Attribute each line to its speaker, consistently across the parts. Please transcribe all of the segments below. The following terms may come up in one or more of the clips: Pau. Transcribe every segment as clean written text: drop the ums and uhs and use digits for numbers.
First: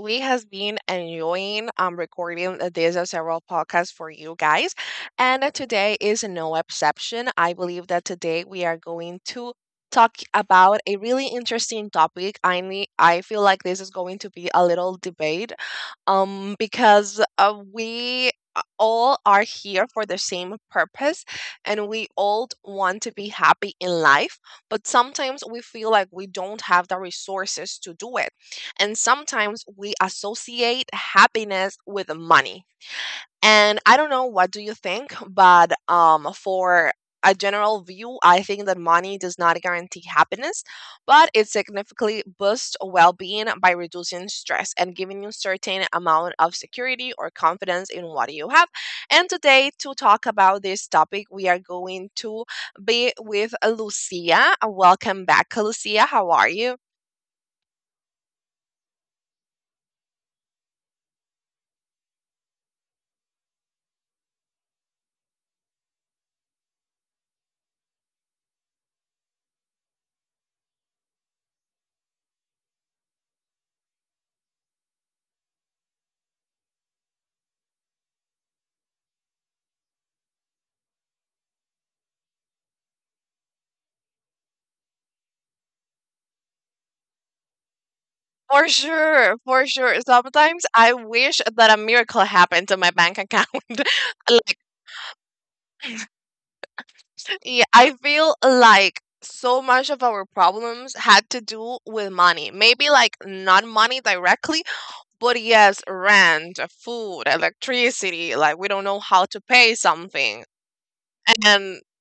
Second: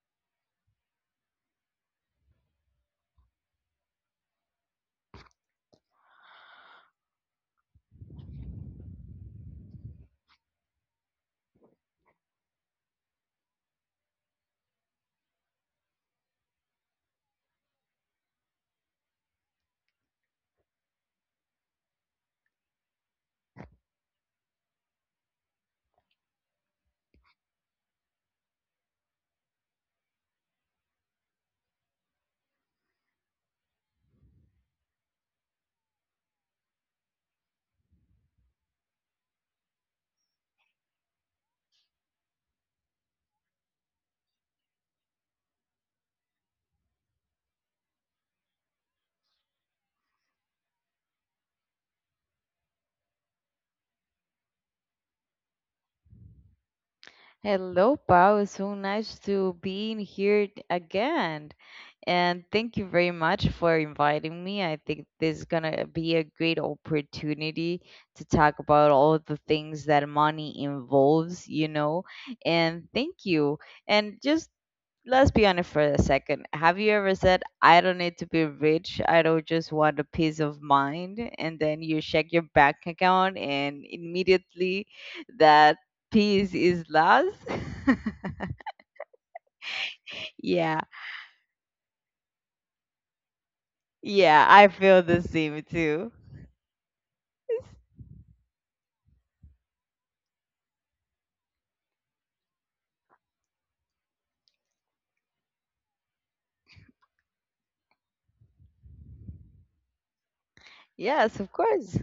Speaker 1: We has been enjoying recording these are several podcasts for you guys, and today is no exception. I believe that today we are going to talk about a really interesting topic. I feel like this is going to be a little debate, because we all are here for the same purpose, and we all want to be happy in life but sometimes we feel like we don't have the resources to do it. And sometimes we associate happiness with money. And I don't know what do you think, but for a general view, I think that money does not guarantee happiness, but it significantly boosts well-being by reducing stress and giving you certain amount of security or confidence in what you have. And today to talk about this topic, we are going to be with Lucia. Welcome back, Lucia. How are you?
Speaker 2: Hello, Pau. It's so nice to be in here again. And thank you very much for inviting me. I think this is going to be a great opportunity to talk about all the things that money involves. And thank you. And just let's be honest for a second. Have you ever said, I don't need to be rich, I don't just want a peace of mind? And then you check your bank account and immediately that peace is lost.
Speaker 1: For sure, for sure. Sometimes
Speaker 2: yeah,
Speaker 1: I wish that a miracle happened to my bank account.
Speaker 2: yeah,
Speaker 1: Like.
Speaker 2: I feel the same too.
Speaker 1: Yeah, I feel like so much of our problems had to do with money. Maybe like not money directly, but yes, rent, food, electricity, like we don't know how to pay something.
Speaker 2: Yes, of
Speaker 1: And
Speaker 2: course.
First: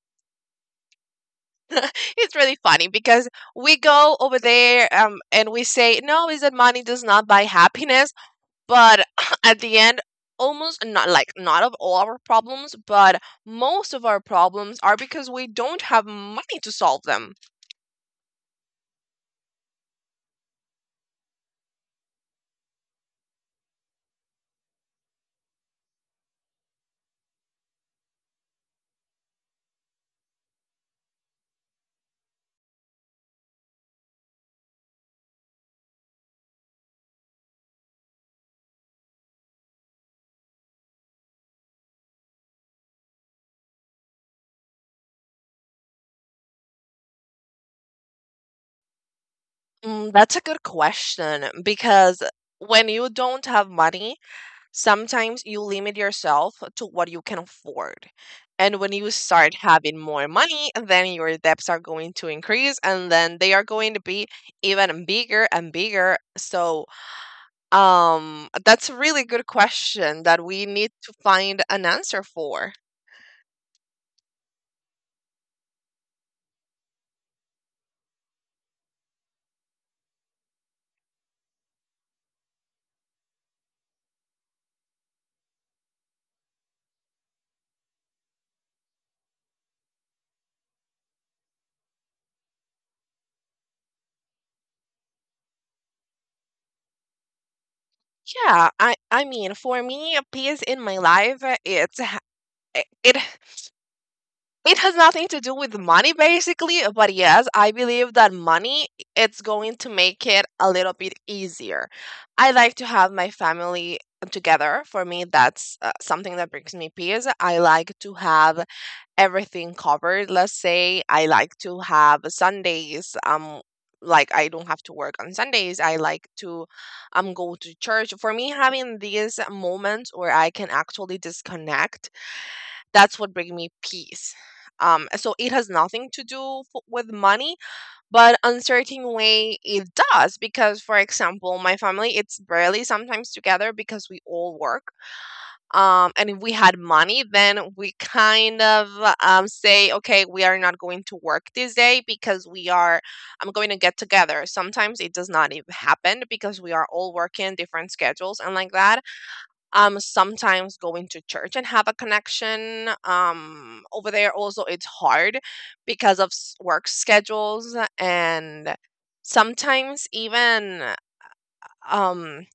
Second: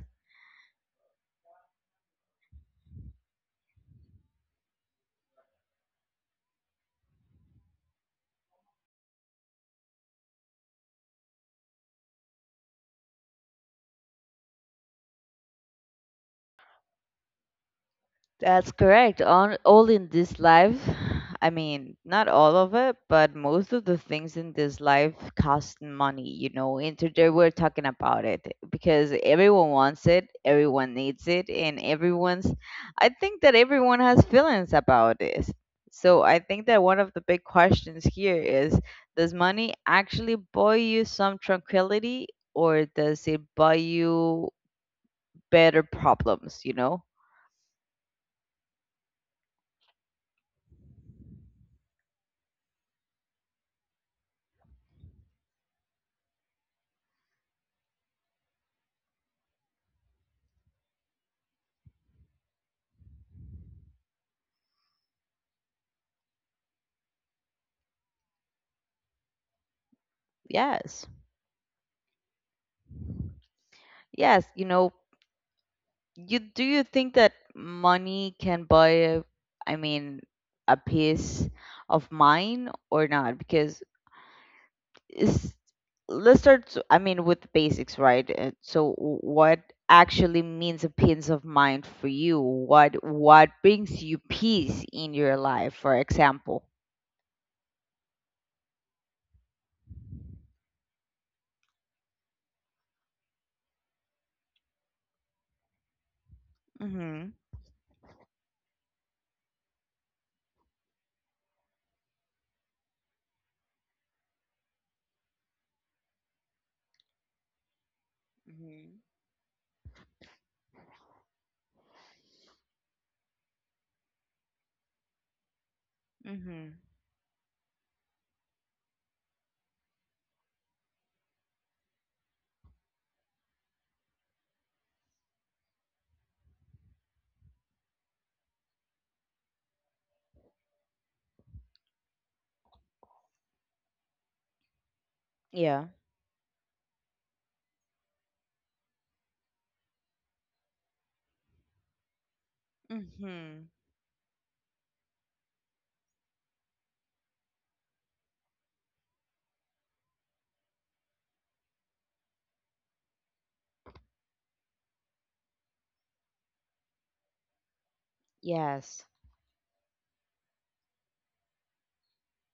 Speaker 1: it's really funny because we go over there and we say, no, is that money does not buy happiness. But at the end, almost not like not of all our problems, but most of our problems are because we don't have money to solve them.
Speaker 2: That's correct. On all in this life, I mean, not all of it, but most of the things in this life cost money, you know. And today we're talking about it because everyone wants it, everyone needs it, and everyone's I think that everyone has feelings about this. So I think that one of the big questions here is does money actually buy you some tranquility or does it buy you better problems, you know?
Speaker 1: Mm, that's a good question because when you don't have money, sometimes you limit yourself to what you can afford. And when you start having more money, then your debts are going to increase and then they are going to be even bigger and bigger. So, that's a really good question that we need
Speaker 2: Yes.
Speaker 1: to find an answer for.
Speaker 2: Yes, you know, you do you think that money can buy a, I mean, a peace of mind or not? Because it's, I mean, with the basics, right? So what actually means a peace of mind for you? What brings you peace in your life, for example?
Speaker 1: Yeah, I mean, for me, peace in my life, it's h- It has nothing to do with money basically, but
Speaker 2: Mm-hmm.
Speaker 1: yes, I believe that money it's going to make it a little bit easier. I like to have my family together. For me, that's something that brings me peace. I like to have
Speaker 2: Hmm.
Speaker 1: everything covered. Let's say I like to have Sundays like I don't have to work on Sundays. I like
Speaker 2: Mm-hmm.
Speaker 1: to go to church. For me having these moments where I can actually disconnect that's what brings me peace. So it has nothing to do with money, but uncertain way it does because, for example, my family it's barely sometimes together because we all work.
Speaker 2: Yeah.
Speaker 1: And if we had money, then we kind of say, okay, we are not going to work this day because we are I'm
Speaker 2: Mm-hmm.
Speaker 1: going to get together. Sometimes it does not even happen because we are all working different schedules and like that sometimes going to church and have a connection over there also it's hard because of work schedules and
Speaker 2: Yes.
Speaker 1: sometimes even um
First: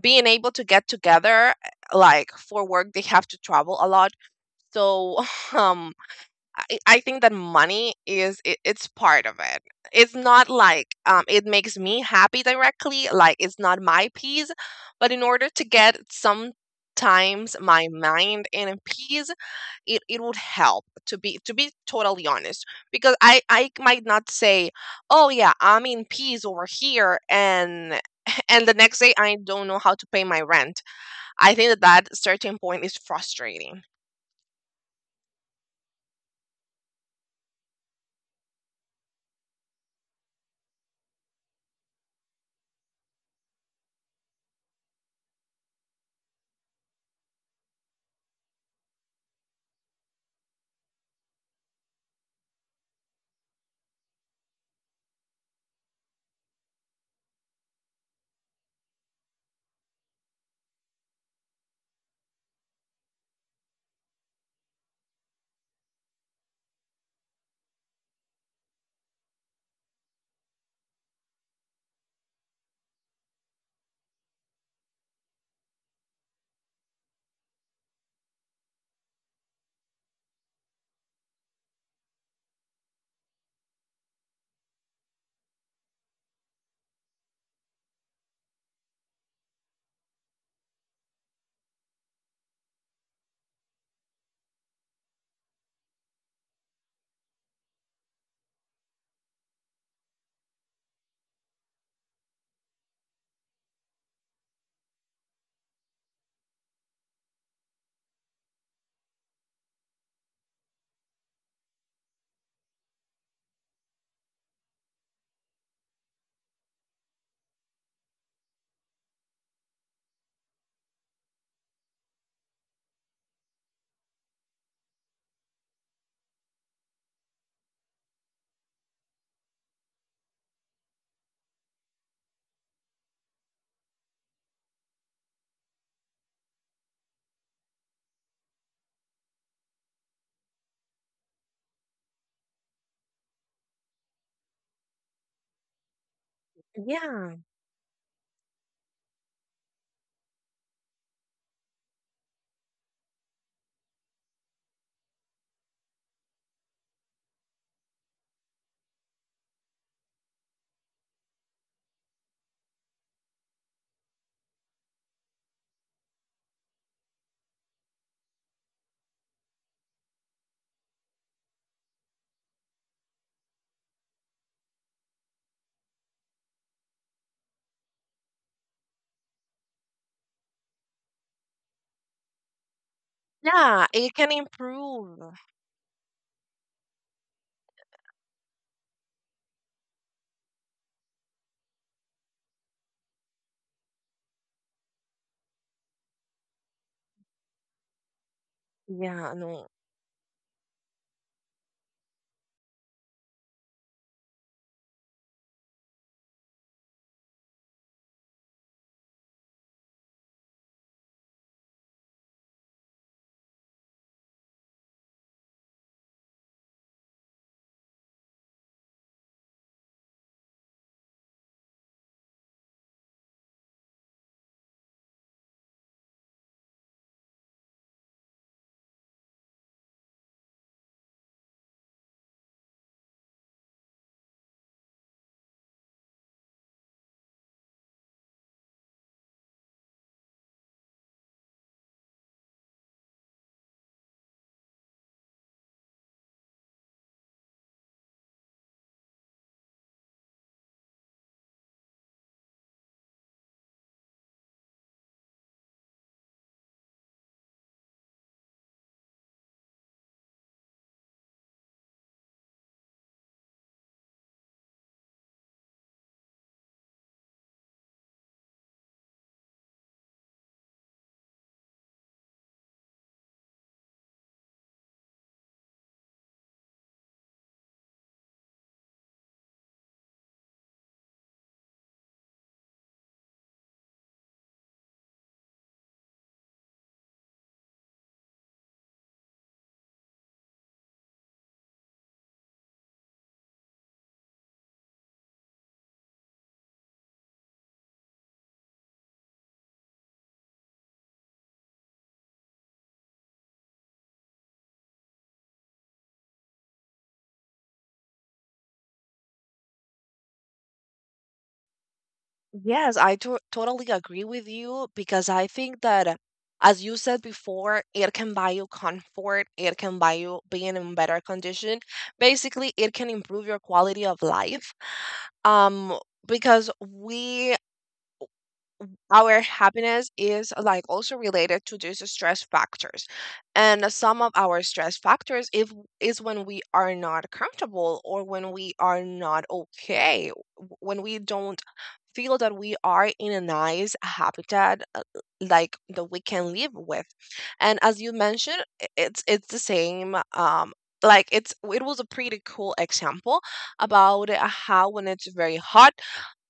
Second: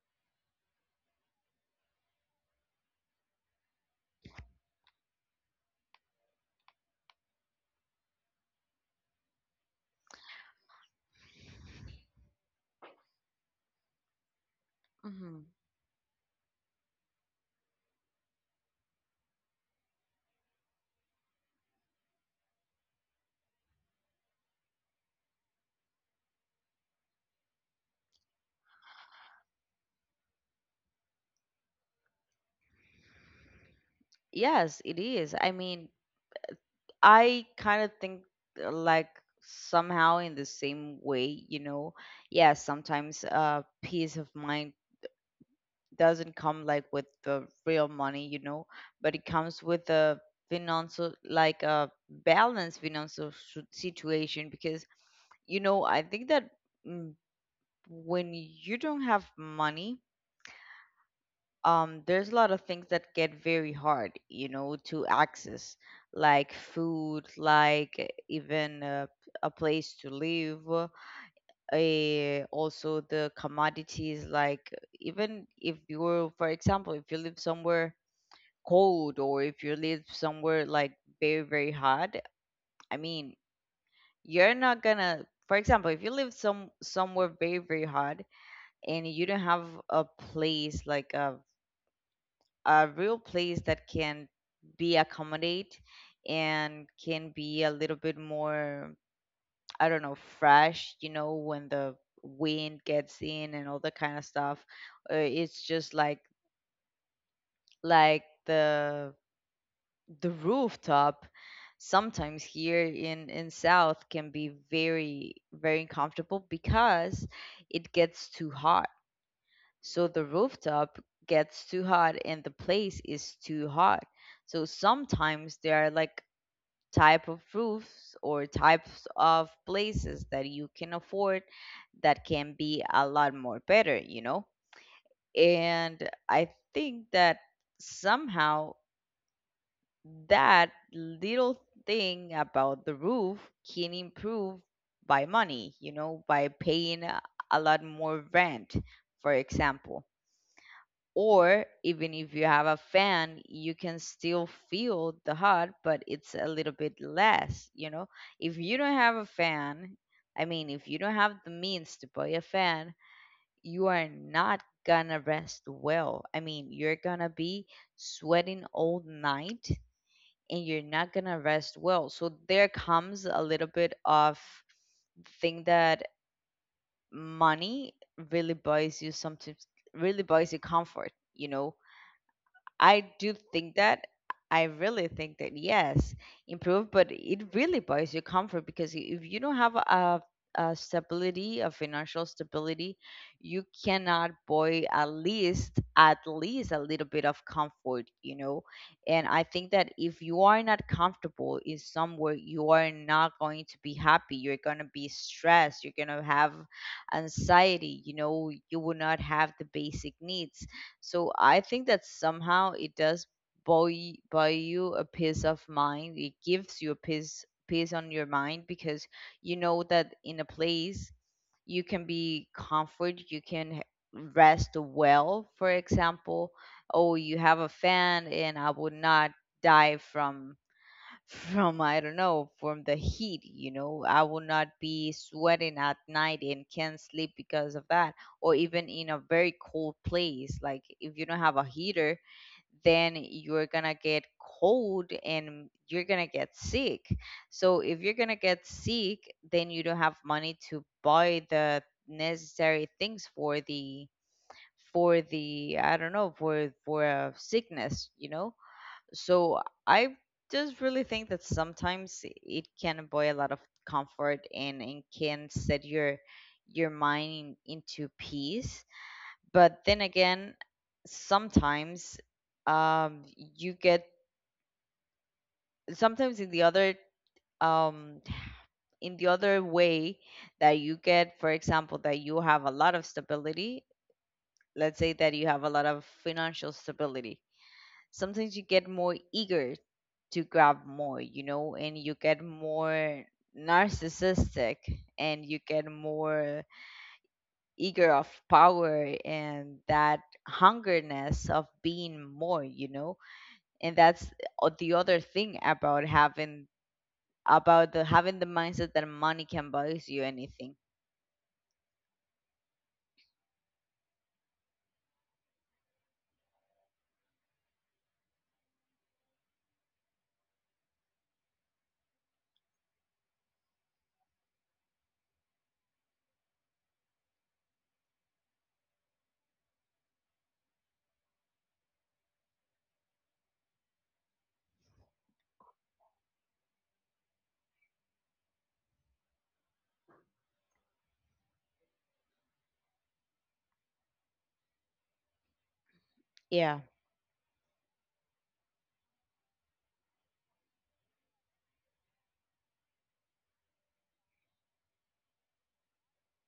Speaker 1: being able to get together like for work they have to travel a lot so um I think that money it's part of it. It's not like it makes me happy directly, like it's not my peace, but in
Speaker 2: Mm-hmm.
Speaker 1: order to get sometimes my mind in peace, it would help to be totally honest. Because I might not say, "Oh yeah, I'm in peace over here," and and the next day I don't know how to pay my rent. I think that that certain point is frustrating.
Speaker 2: Yes, it is. I mean, I kind of think like somehow in the same way, you know. Yeah, sometimes peace of mind doesn't come like with the real money, you know, but it comes with a financial like a balanced situation because you know, I think that mm, when you don't have money there's a lot of things that get very hard, you know, to access, like food, like even a place to live, also the commodities, like even if you're, for example, if you live somewhere cold or if you live somewhere like very, very hot, I mean, you're not gonna, for example, if you live somewhere very, very hot and you don't have a place like a real place that can be accommodate and can be a little bit more I don't know fresh, you know, when the wind gets in and all that kind of stuff, it's just like the rooftop sometimes here in south can be very, very uncomfortable because it gets too hot. So the rooftop gets too hot and the place is too hot. So sometimes there are like type of roofs or types of places that you can afford that can be a lot more better, you know? And I think that somehow that little thing about the roof can improve by money, you know, by paying
Speaker 1: Yeah,
Speaker 2: a lot more rent, for example, or even if you have a fan you can still feel the hot but it's a little bit less, you know. If you don't have a fan, I mean if you don't have the means to buy a fan, you are not gonna rest well. I mean you're gonna be sweating all night and you're not gonna rest well. So there comes a little bit of thing that money really buys you sometimes, really buys you comfort, you know. I do think
Speaker 1: yeah,
Speaker 2: that.
Speaker 1: it can
Speaker 2: I really
Speaker 1: improve.
Speaker 2: think that yes, improve, but it really buys you comfort because if you don't have a stability, a financial stability, you cannot buy at least a little bit of comfort, you know. And
Speaker 1: Yeah,
Speaker 2: I
Speaker 1: no.
Speaker 2: think that if you are not comfortable in somewhere, you are not going to be happy. You're gonna be stressed. You're gonna have anxiety. You know, you will not have the basic needs, so I think that somehow it does buy you a peace of mind. It gives you a peace on your mind because you know that in a place you can be comfort, you can rest well, for example. Oh, you have a fan, and I would not die from I don't know from the heat. You know, I will not be sweating at night and can't sleep because of that, or even in a very cold place. Like if you don't have a heater, then you're gonna get cold and you're gonna get sick. So if you're gonna get sick, then you don't have money to buy the necessary things for the I don't know for a sickness. You know, so I just really think that sometimes it can buy a lot of comfort, and can set your mind into peace, but then again sometimes um you get sometimes um in the other way that you get, for example, that you have a lot of stability. Let's say that you have a lot of financial stability. Sometimes you get more eager to grab more, you know, and you get more narcissistic and you get more eager of power and that hungerness of being more, you know. And that's the other thing about having about the having the mindset that money can buy you anything.
Speaker 1: Yes, I to totally agree with you because I think that, as you said before, it can buy you comfort, it can buy you being in better condition. Basically, it can improve your quality of life. Um, because we our happiness is like also related to these stress factors and some of our stress factors if is when we are not comfortable or when we are not okay when we don't feel that we are in a nice habitat like that we can live
Speaker 2: Yeah,
Speaker 1: with. And as you mentioned it's the same like it's it was a pretty cool example about how when it's very hot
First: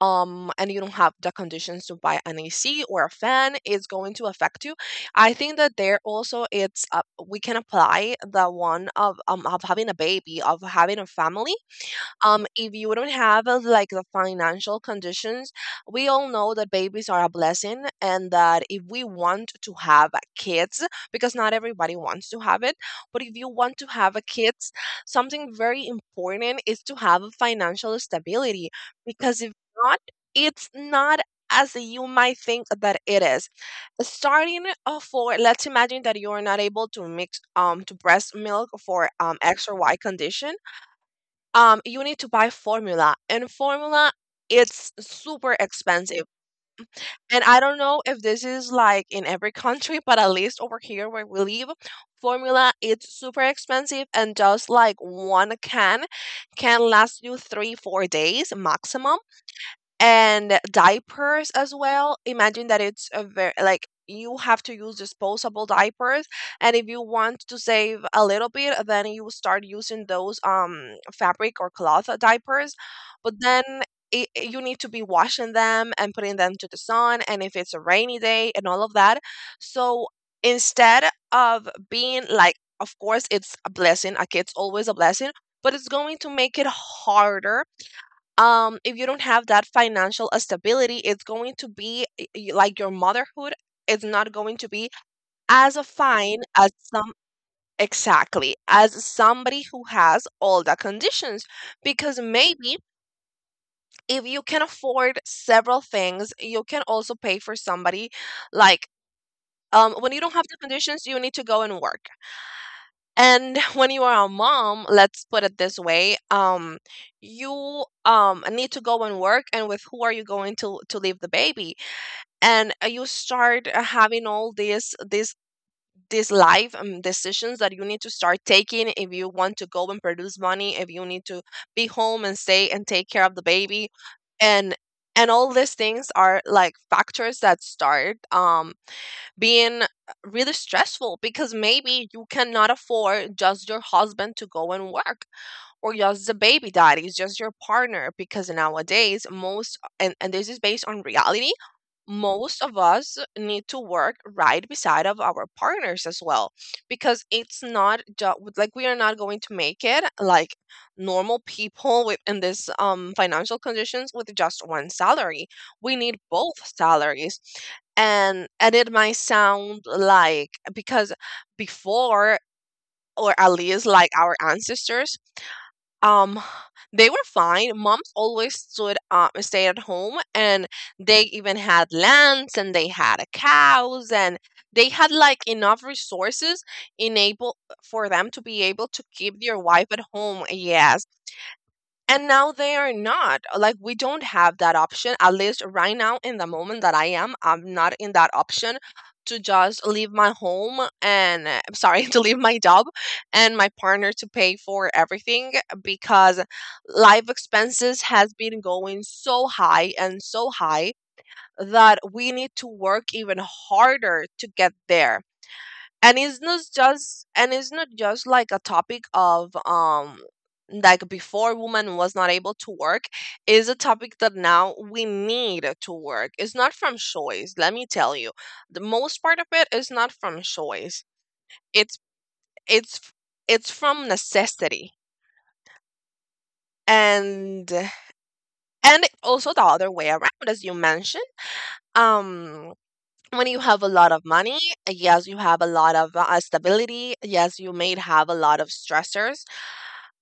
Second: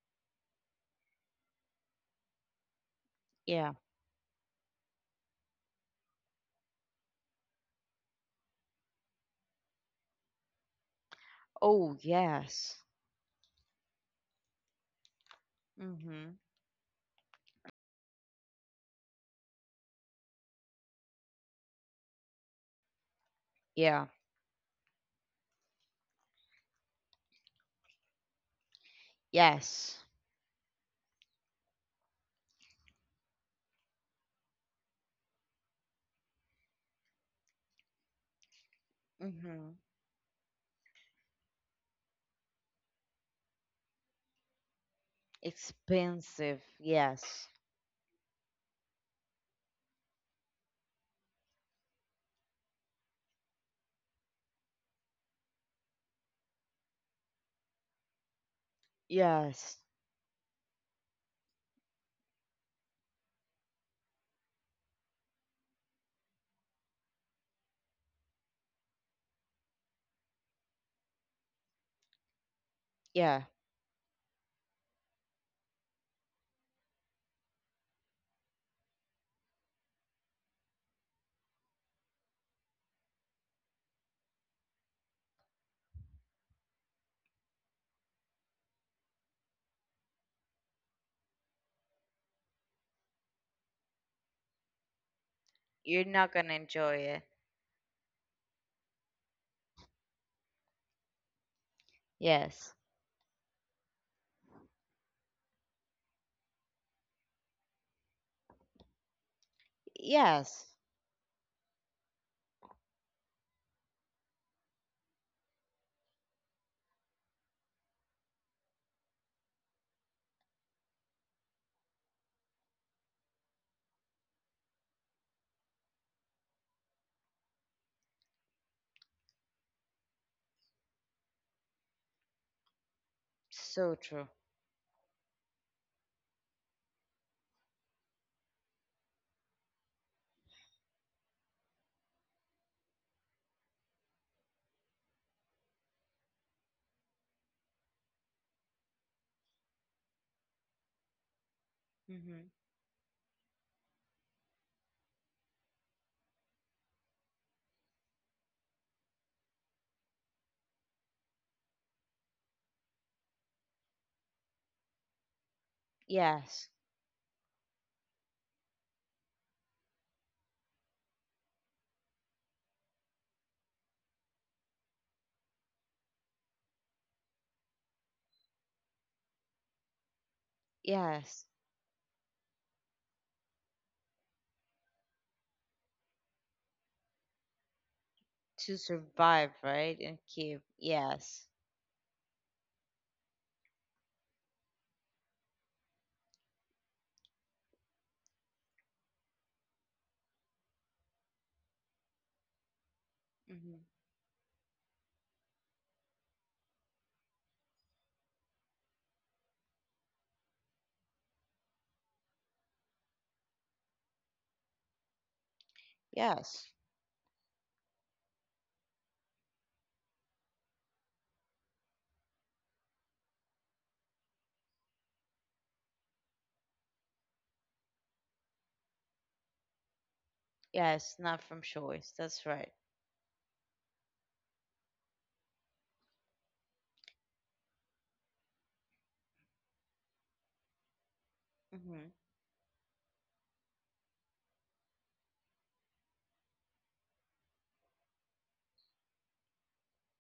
Speaker 1: and you don't have the conditions to buy an AC or a fan
Speaker 2: yeah.
Speaker 1: it's going to affect you. I think that there also it's we can apply the one of having a baby of having a family.
Speaker 2: Oh
Speaker 1: If
Speaker 2: yes.
Speaker 1: you don't have like the financial conditions, we all
Speaker 2: Mhm.
Speaker 1: know that babies are a blessing and that if we want to have kids, because not everybody wants to have it, but if you want to
Speaker 2: Yeah.
Speaker 1: have a kids, something very important is to have a financial stability because if not,
Speaker 2: Yes.
Speaker 1: it's not as you might think that it is starting for let's imagine that you are not able to mix to breast milk for x or
Speaker 2: Mhm.
Speaker 1: y condition. You need to buy formula and formula it's super expensive.
Speaker 2: Expensive.
Speaker 1: And
Speaker 2: Yes.
Speaker 1: I don't know if this is like in every country but at least over here where we live formula it's super expensive and just like one can last you 3, 4 days maximum.
Speaker 2: Yes.
Speaker 1: And diapers as well. Imagine that it's a very like you have to use disposable diapers and if you want to save a little bit then you start using those fabric or cloth diapers but
Speaker 2: Yeah.
Speaker 1: then you need to be washing them and putting them to the sun and if it's a rainy day and all of that. So instead of being like of course it's a blessing a kid's always a blessing but it's going to make it harder if you don't have that financial stability it's going to be like your motherhood is not going to be as a
Speaker 2: You're not
Speaker 1: fine
Speaker 2: gonna
Speaker 1: as
Speaker 2: enjoy
Speaker 1: some
Speaker 2: it.
Speaker 1: exactly as somebody who has all the conditions because maybe
Speaker 2: Yes.
Speaker 1: if you can afford several things you can also pay for somebody like when you don't have the
Speaker 2: Yes.
Speaker 1: conditions you need to go and work. And when you are a mom, let's put it this way, you need to go and work, and with who are you going to leave the baby? And you start having all these life decisions that you need to start taking if you want to go and produce money, if you need to be home and stay and take care of the baby,
Speaker 2: So true.
Speaker 1: and and all these things are like factors that start being really stressful because maybe you cannot afford just your husband to go and work or just the baby daddy is just your partner because nowadays most and this is based on reality
Speaker 2: Hmm.
Speaker 1: most of us need to work right beside of our partners as well because it's not just like we are not going to make it like normal people with in this financial conditions with just one salary we need both
Speaker 2: Yes.
Speaker 1: salaries. And it might sound like because before or at least like our ancestors um they were fine moms always stood stayed at home and they
Speaker 2: Yes.
Speaker 1: even had lands and they had a cows and they had like enough resources enable for them to be
Speaker 2: To
Speaker 1: able to keep
Speaker 2: survive,
Speaker 1: their wife
Speaker 2: right?
Speaker 1: at
Speaker 2: And
Speaker 1: home
Speaker 2: keep.
Speaker 1: yes.
Speaker 2: Yes.
Speaker 1: And now they are not like we don't have that option at least right now in the moment that I'm not in that option to just leave my home and sorry to leave my job and my
Speaker 2: Hmm.
Speaker 1: partner to pay for everything because life expenses has been going so high and so high that we need to work even harder to get there. And
Speaker 2: Yes.
Speaker 1: it's not just like a topic of like before woman was not able to work is a topic that now we need to work it's not from choice let me tell you the most part of it is not from choice.
Speaker 2: Yes. Not from
Speaker 1: it's
Speaker 2: choice. That's right.
Speaker 1: it's it's from necessity. and and also the other way around as you mentioned
Speaker 2: Hmm.
Speaker 1: um when you have a lot of money yes you have a lot of stability yes you may have a lot of stressors,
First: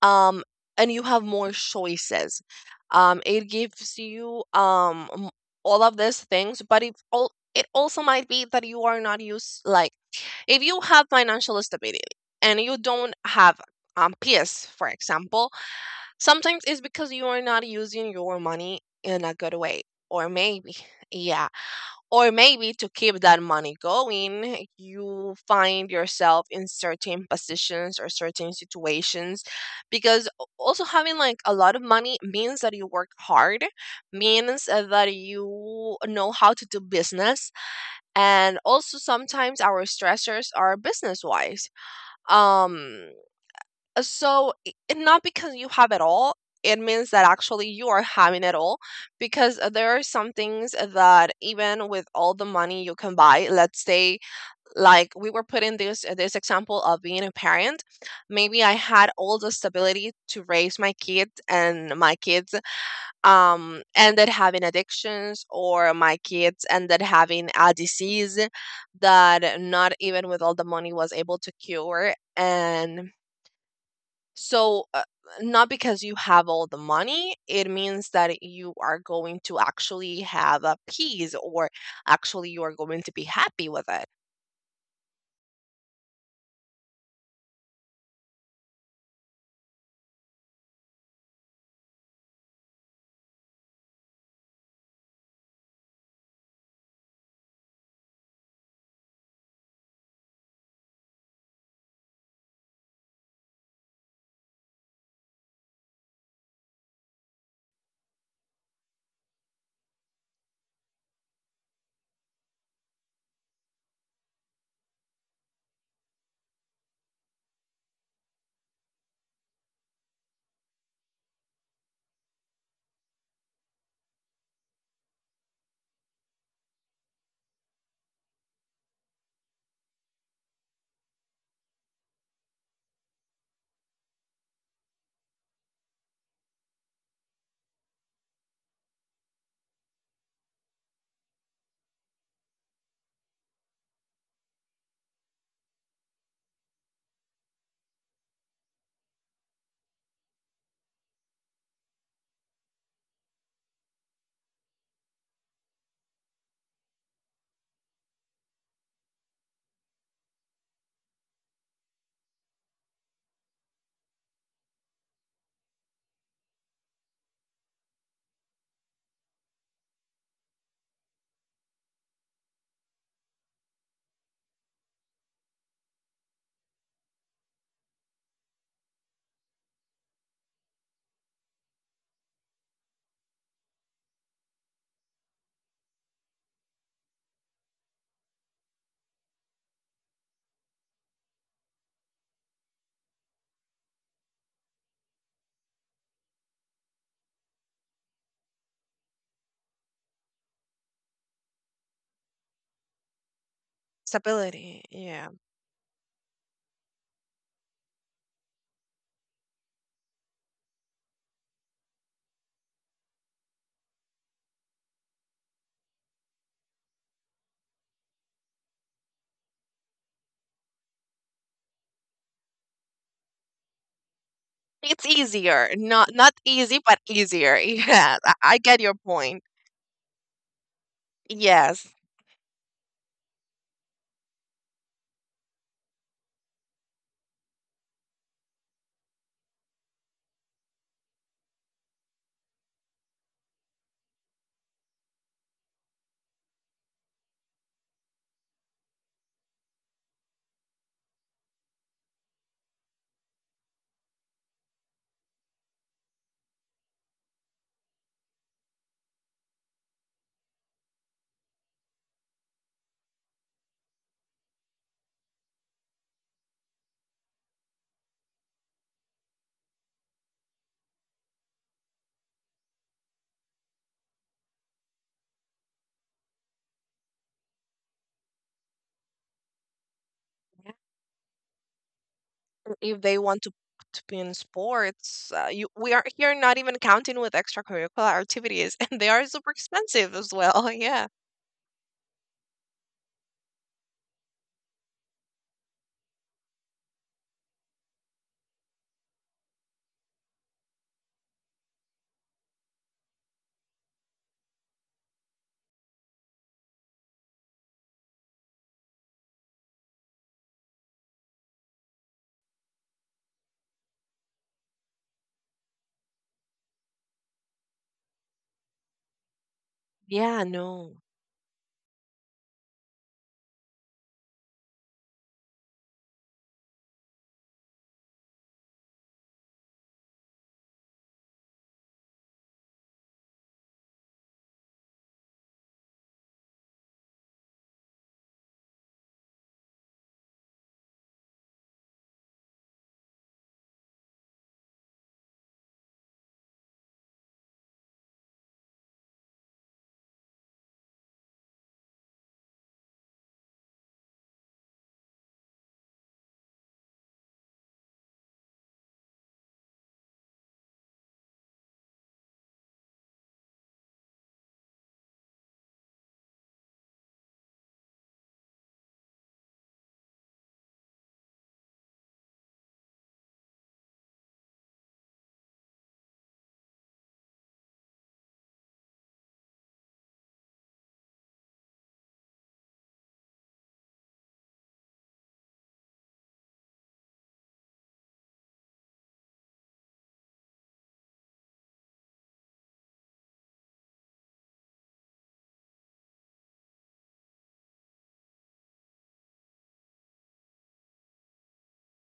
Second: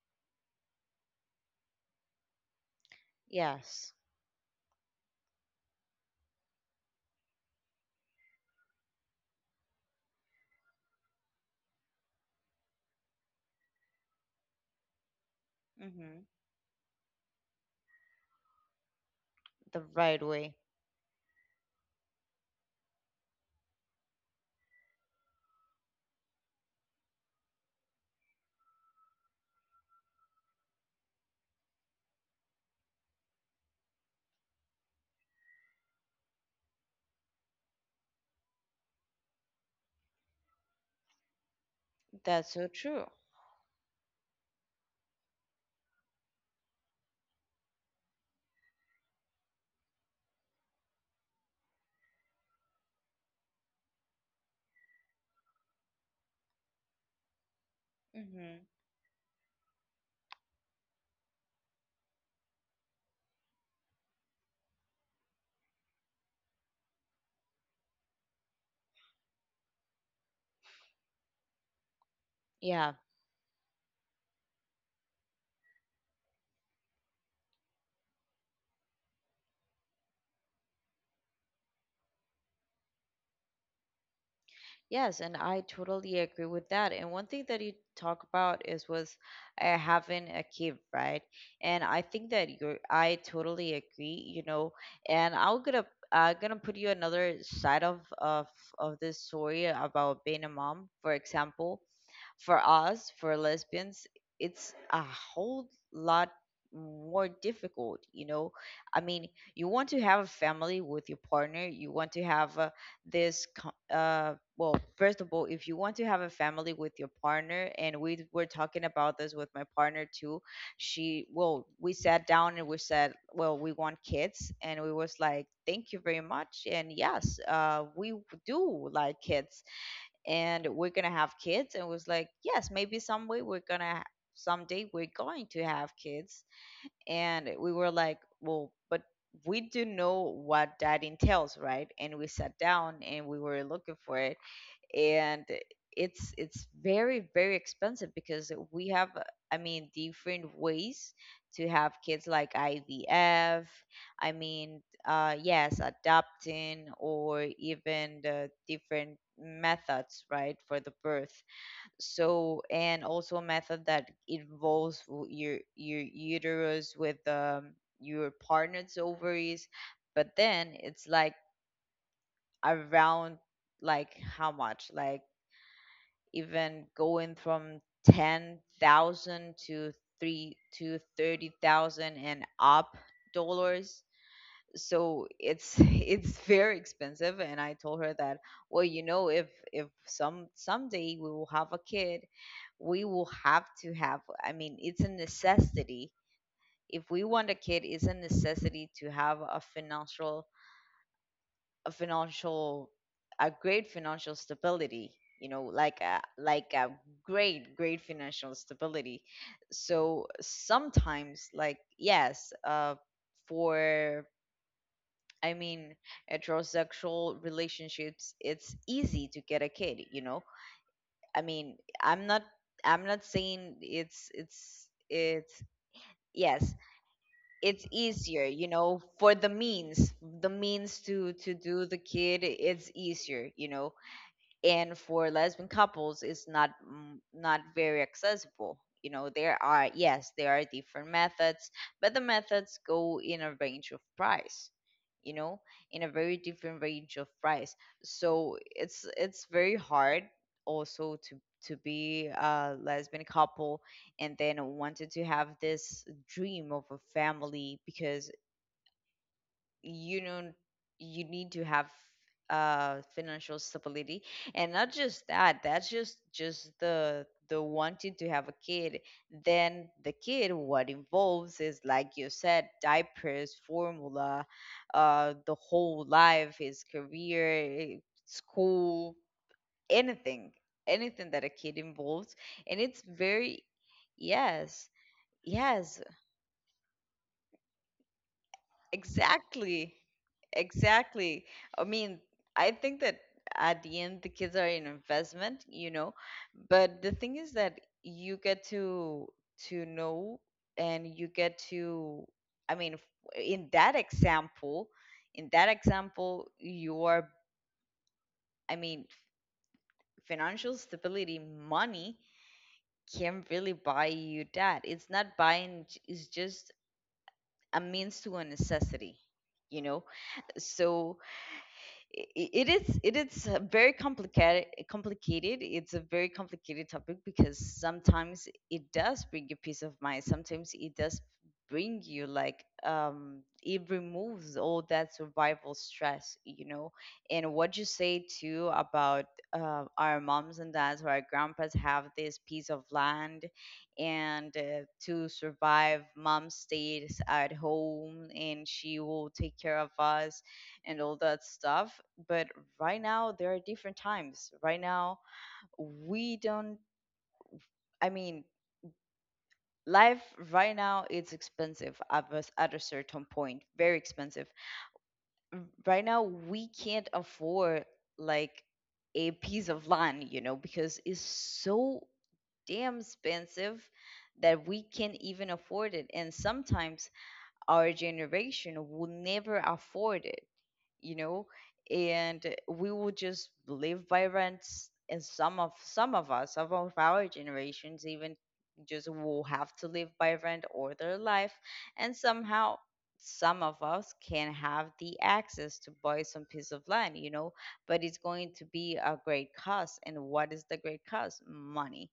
Speaker 1: um, and you have more choices. It
Speaker 2: Yes.
Speaker 1: gives you all of these things, but it all it also might be that you are not used like if you have financial stability and you don't have PS, for example,
Speaker 2: Hmm.
Speaker 1: sometimes it's because you are not using your money in a good
Speaker 2: The
Speaker 1: way,
Speaker 2: right
Speaker 1: or
Speaker 2: way.
Speaker 1: maybe, yeah. Or maybe to keep that money going, you find yourself in certain positions or certain situations because also having like a lot of money means that you work hard, means that you know how to do business. And also sometimes our stressors are business wise.
Speaker 2: That's so true.
Speaker 1: Um So, and not because you have it all, it means that actually you are having it all because there are some things that even with all the money you can buy, let's say, like we were putting this example of being a parent.
Speaker 2: Hmm.
Speaker 1: Maybe I had all the stability to raise my kids, and my kids ended having addictions, or my kids ended having a disease that not even with all the money was able to cure.
Speaker 2: Yeah.
Speaker 1: And so, not because you have all the money, it means that you are going to actually have a peace, or actually you are going to be happy with it.
Speaker 2: Yes, and I totally agree with that. And one thing that you talk about is was having a kid, right? And I think that you're, I totally agree, you know. And I'm gonna put you another side of this story about being a mom, for example. For us, for lesbians, it's a whole lot more difficult, you know. I mean, you want to have a family with your partner, you want to have this, well, first of all, if you want to have a family with your partner, and we were talking about this with my partner too, she well we sat down and we said well we want kids and we was like thank you very much and yes we do like kids and we're gonna have kids and was like yes maybe some way we're gonna ha- someday we're going to have kids, and we were like well but we do know what that entails, right? And we sat down and we were looking for it, and it's very, very expensive because we have I mean different ways to have kids, like IVF, I mean, yes adopting, or even the different methods, right, for the birth. So and also a method that involves your uterus with your partner's ovaries, but then it's like around like how much, like even going from 10,000 to 3 to 30,000 and up dollars. So it's it's very expensive, and I told her that well you know if someday we will have a kid, we will have to have, I mean, it's a necessity. If we want a kid, it's a necessity to have a financial a financial a great financial
Speaker 1: Stability,
Speaker 2: stability,
Speaker 1: yeah.
Speaker 2: you know, like a great great financial stability. So sometimes like yes for I mean heterosexual relationships, it's easy to get a kid, you know. I mean, i'm not I'm not saying it's it's
Speaker 1: It's
Speaker 2: it's
Speaker 1: easier. Not
Speaker 2: yes
Speaker 1: easy, but easier.
Speaker 2: it's
Speaker 1: Yeah, I
Speaker 2: easier,
Speaker 1: I
Speaker 2: you
Speaker 1: get your
Speaker 2: know, for
Speaker 1: point.
Speaker 2: the means to do
Speaker 1: Yes,
Speaker 2: the kid, it's easier, you know. And for lesbian couples it's not not very accessible, you know. There are yes there are different methods, but the methods go in a range of price, you know, in a very different range of price. So it's very hard also to be a lesbian couple and then wanted to have this dream of a family because you know you need to have financial stability, and not just that, that's just the wanting to have a kid. Then the kid what involves is like you said diapers, formula, the whole life, his career, school, anything, anything that a kid involves, and it's
Speaker 1: if they want to
Speaker 2: very
Speaker 1: to be in
Speaker 2: yes
Speaker 1: sports, you we
Speaker 2: yes.
Speaker 1: are here not even counting with extracurricular activities, and they are super
Speaker 2: Exactly.
Speaker 1: expensive as well. Yeah.
Speaker 2: Exactly. I mean, I think that at the end, the kids are an investment, you know, but the thing is that you get to know and you get to, I mean, in that example, your, I mean, financial stability, money can really buy you that. It's not it's just a means to a necessity, you know?
Speaker 1: Yeah, no.
Speaker 2: So, I- it is very complicated, it's a very complicated topic because sometimes it does bring you peace of mind. Sometimes it does bring you like it removes all that survival stress, you know. And what you say too about our moms and dads or our grandpas have this piece of land, and to survive, mom stays at home and she will take care of us and all that stuff. But right now, there are different times. Right now, we don't, I mean, life right now, it's expensive at at a certain point, very expensive. Mm, right now we can't afford like a piece of land, you know, because it's so damn expensive that we can't even afford it. And sometimes our generation will never afford it, you know, and we will just live by rents. And some of us, some of our generations, even just will have to live by rent all their life. And somehow some of us can have the access to buy some piece of land, you know, but it's going to be a great cost. And what is the great cost? Money.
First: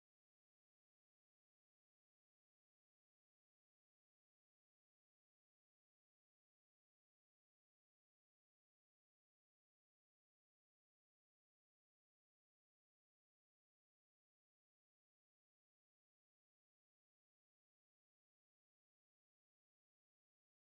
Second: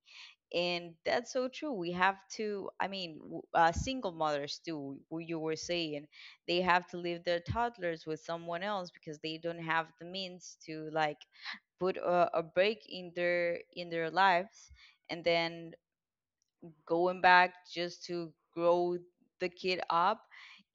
Speaker 2: And that's so true. We have to, single mothers too, who you were saying, they have to leave their toddlers with someone else because they don't have the means to, like, put a break in their lives, and then going back just to grow the kid up,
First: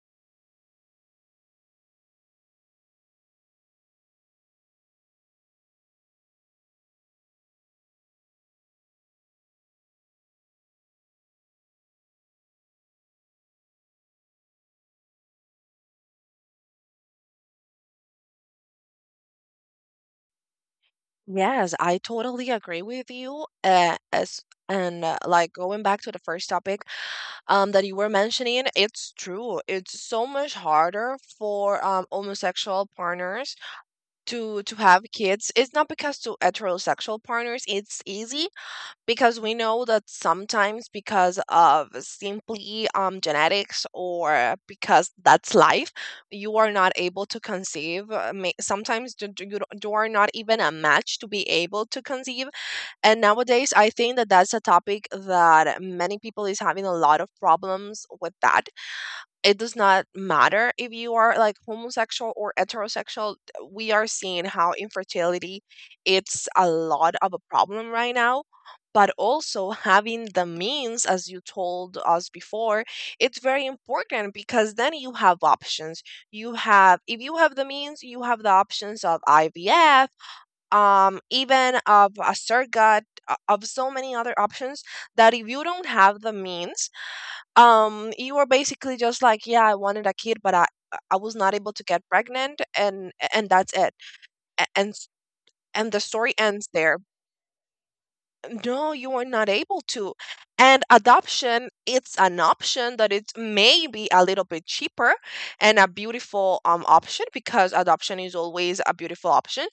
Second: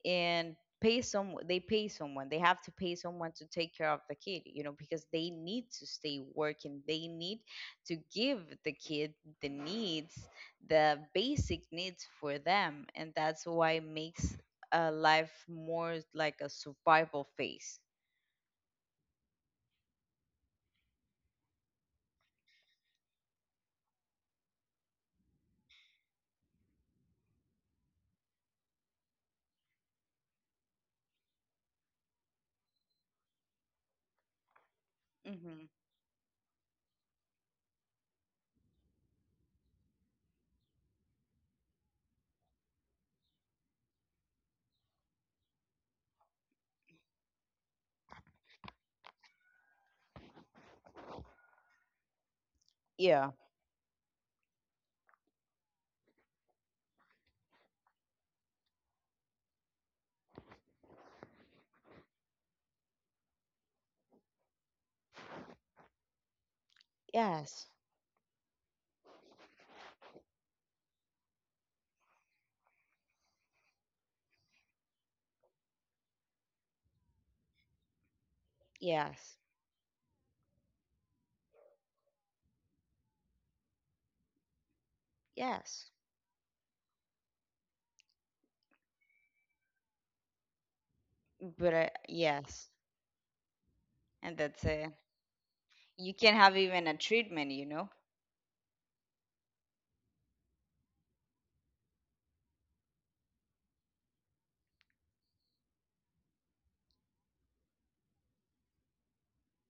Speaker 2: and pay some they pay someone they have to pay someone to take care of the kid, you know, because they need to stay working. They need to give the kid the needs, the basic needs for them. And that's why it makes a life more like a survival phase.
Speaker 1: Yes, I totally agree with you. As and like going back to the first topic that you were mentioning, it's true. It's so much harder for homosexual partners to have kids.
Speaker 2: Hmm.
Speaker 1: It's not because to heterosexual partners it's easy, because we know that sometimes because of simply genetics or because that's life, you are not able to conceive, sometimes you are not even a match to be able to conceive. And
Speaker 2: Yeah.
Speaker 1: nowadays I think that that's a topic that many people is having a lot of problems with that. It does not matter if you are like homosexual or heterosexual. We are seeing how infertility it's a lot of a
Speaker 2: Yes.
Speaker 1: problem right now. But also having the means, as you told us before, it's very important because then you have options. You have if you have the means, you have the options of
Speaker 2: Yes.
Speaker 1: IVF, even of a surrogate, of so many other options, that if you don't
Speaker 2: yes
Speaker 1: have the means, you were basically just like, yeah, I wanted a kid but I was not able
Speaker 2: but
Speaker 1: to get pregnant,
Speaker 2: Yes,
Speaker 1: and that's it.
Speaker 2: and
Speaker 1: A-
Speaker 2: that's
Speaker 1: and
Speaker 2: it.
Speaker 1: s- and the
Speaker 2: You
Speaker 1: story
Speaker 2: can have
Speaker 1: ends
Speaker 2: even
Speaker 1: there.
Speaker 2: a treatment, you know.
Speaker 1: No, you were not able to. And adoption, it's an option that it's maybe a little bit cheaper, and a beautiful option because adoption is always a beautiful option.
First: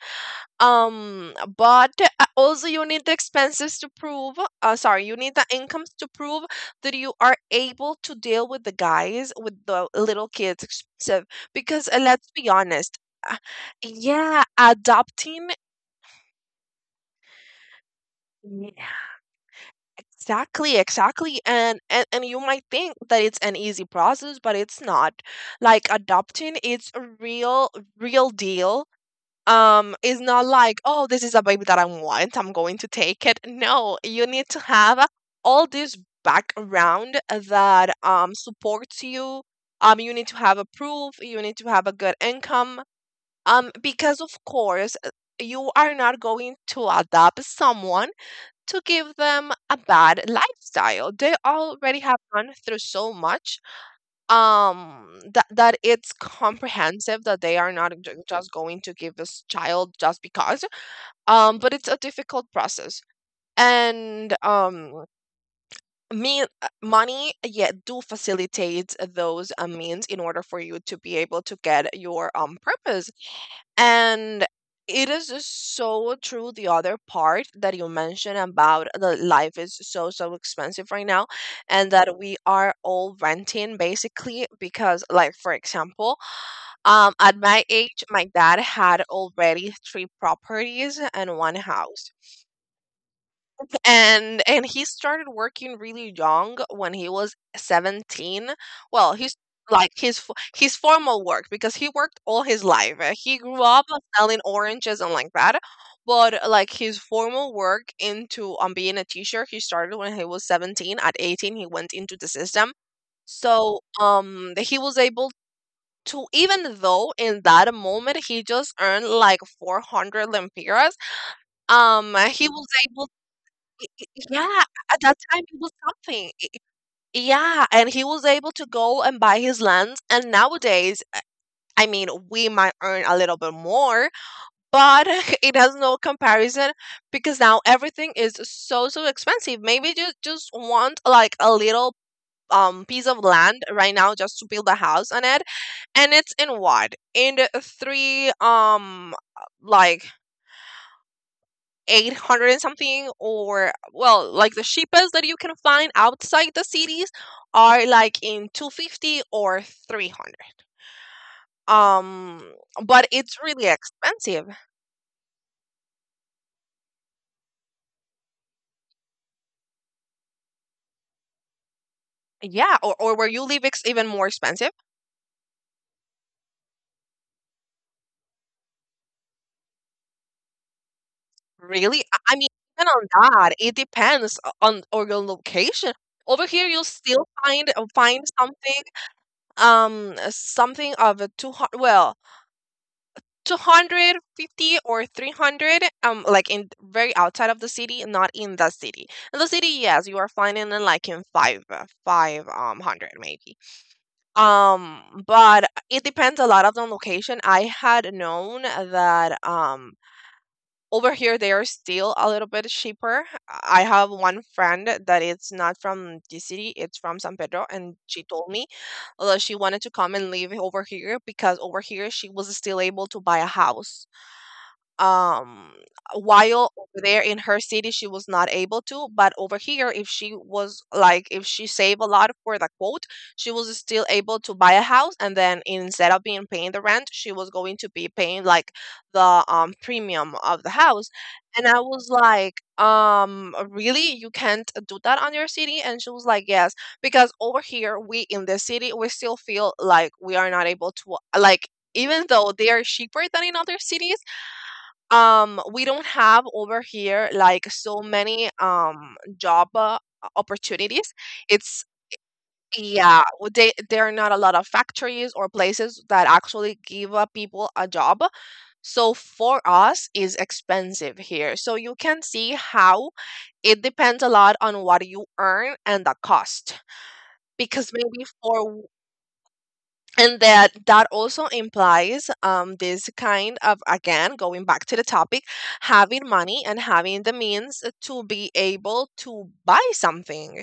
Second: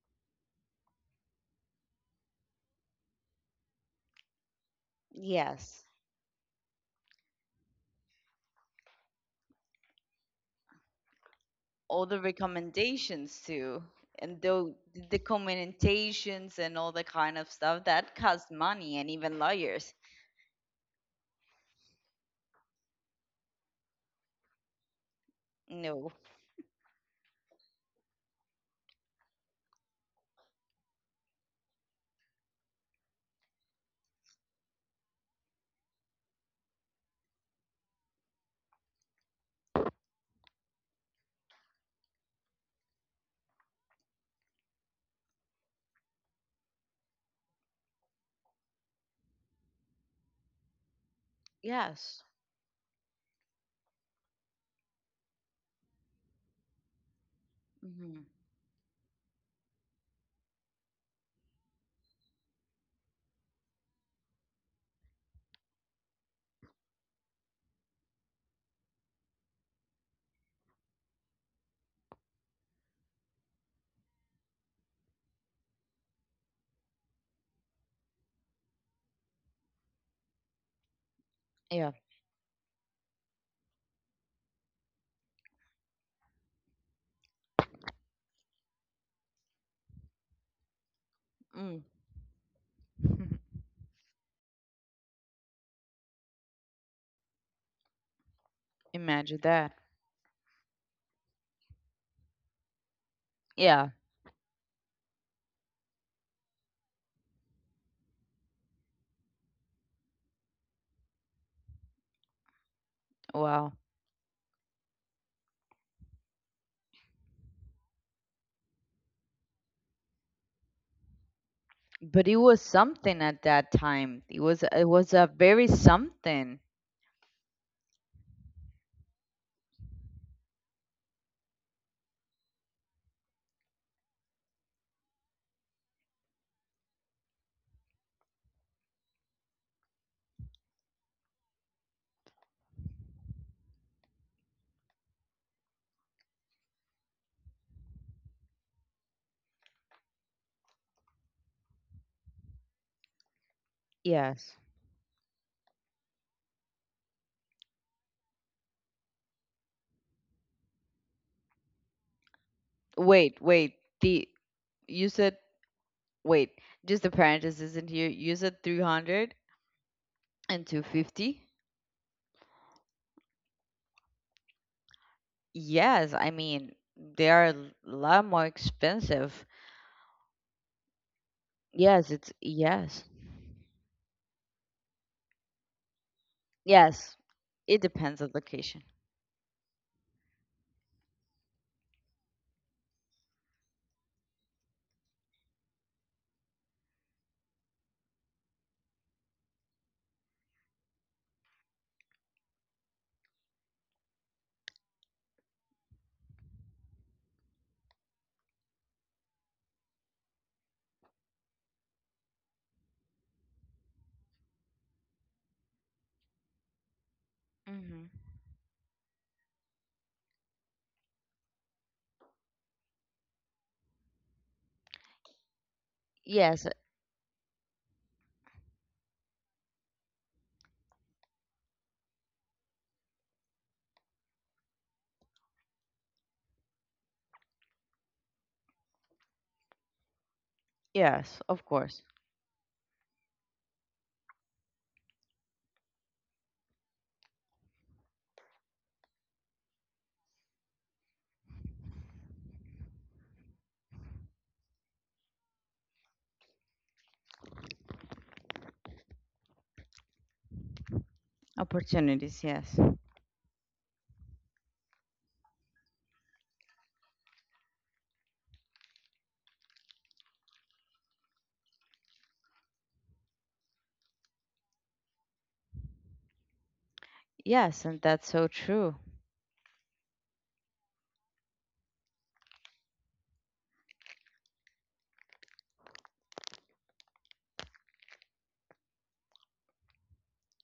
Speaker 1: But also you need the expenses to prove, sorry, you need the
Speaker 2: Yes,
Speaker 1: incomes to prove that you are able to deal with the guys with the little kids expensive, because
Speaker 2: all the
Speaker 1: let's be honest. uh,
Speaker 2: recommendations too, and
Speaker 1: yeah,
Speaker 2: the
Speaker 1: adopting.
Speaker 2: commentations and all the kind of stuff that costs money, and
Speaker 1: Yeah,
Speaker 2: even lawyers.
Speaker 1: exactly, and you might think that it's an easy process but it's not. Like,
Speaker 2: No.
Speaker 1: adopting, it's a real real deal. It's not like, oh, this is a baby that I want, I'm going to take it. No, you need to have all this background that supports you. You need to have a proof, you need to have a good income, because of course, you are not going to adopt someone to give them a bad lifestyle. They already have
Speaker 2: Yes.
Speaker 1: gone through so much. Um that that it's comprehensive that they are not ju-
Speaker 2: Hmm.
Speaker 1: just going to give this child just because. But it's a difficult process. And me money, yeah, do facilitate those means in order for you to be able to get your purpose. And it is just so true, the other part that you mentioned about the life is so, so expensive right now, and
Speaker 2: Yeah.
Speaker 1: that we are all renting basically. Because, like, for example, at my age, my dad had already three properties and one
Speaker 2: Mm.
Speaker 1: house. And he started working really young when he was 17. Well, he's
Speaker 2: Imagine that.
Speaker 1: like his formal work because he worked all his life. He grew up
Speaker 2: Yeah.
Speaker 1: selling oranges and like that, but like his formal work into being a teacher, he started when he was 17. At 18, he went into the system.
Speaker 2: Wow.
Speaker 1: So he was able to, even though in that moment he just earned like 400 lempiras,
Speaker 2: But it
Speaker 1: he
Speaker 2: was
Speaker 1: was able.
Speaker 2: something. At that time, it
Speaker 1: Yeah,
Speaker 2: was it
Speaker 1: at
Speaker 2: was
Speaker 1: that
Speaker 2: a
Speaker 1: time it
Speaker 2: very
Speaker 1: was something.
Speaker 2: something.
Speaker 1: Yeah, and he was able to go and buy his lands. And nowadays, I mean, we might earn a little bit more, but it has no comparison because now everything is so so expensive. Maybe you just want like a little piece of land right now just to build a house on it, and it's in what in the three like 800 and something, or well, like
Speaker 2: Yes.
Speaker 1: the cheapest that you can find outside the cities are like in 250 or 300, um but it's
Speaker 2: wait
Speaker 1: really
Speaker 2: wait the
Speaker 1: expensive.
Speaker 2: you said, wait, just the parenthesis isn't here, you said three hundred and two fifty.
Speaker 1: Yeah, or where you live it's even more expensive.
Speaker 2: Yes, I mean, they are a lot more expensive.
Speaker 1: Really,
Speaker 2: Yes,
Speaker 1: i
Speaker 2: it's
Speaker 1: I mean even
Speaker 2: yes.
Speaker 1: on that it depends o- on or your location. Over here you'll
Speaker 2: Yes.
Speaker 1: still find
Speaker 2: It
Speaker 1: uh, find
Speaker 2: depends on
Speaker 1: something,
Speaker 2: location.
Speaker 1: something of a 200, well, 250 or 300, like in very outside of the city, not in the city. In the city, yes, you are finding in like in five hundred maybe, but it depends a lot of the location. I had known that over here they are still a little bit cheaper. I have one friend that it's not from the city, it's from San Pedro, and
Speaker 2: Hmm.
Speaker 1: she told me, she wanted to come and live over here because over here she was still able to buy a house, um
Speaker 2: Yes,
Speaker 1: while over there in her city she was not able to. But over here, if she saved a lot for the quote, she was still able to buy a house. And then instead of being paying the rent, she was going to be paying like the premium of the house.
Speaker 2: yes, of
Speaker 1: And I
Speaker 2: course.
Speaker 1: was like, really, you can't do that on your city? And she was like, yes, because over here, we in the city, we still feel like we are not able to, like, even though they are cheaper than in other cities, we don't have over here like so many job opportunities. It's,
Speaker 2: Opportunities, yes.
Speaker 1: yeah, there are not a lot of factories or places that actually give people a job. So for us is expensive here. So you can see how it depends a lot on what you earn and the cost.
Speaker 2: Yes,
Speaker 1: Because
Speaker 2: and
Speaker 1: maybe
Speaker 2: that's so
Speaker 1: for,
Speaker 2: true.
Speaker 1: and that also implies this kind of, again, going back to the topic, having money and having the means to be able to buy something,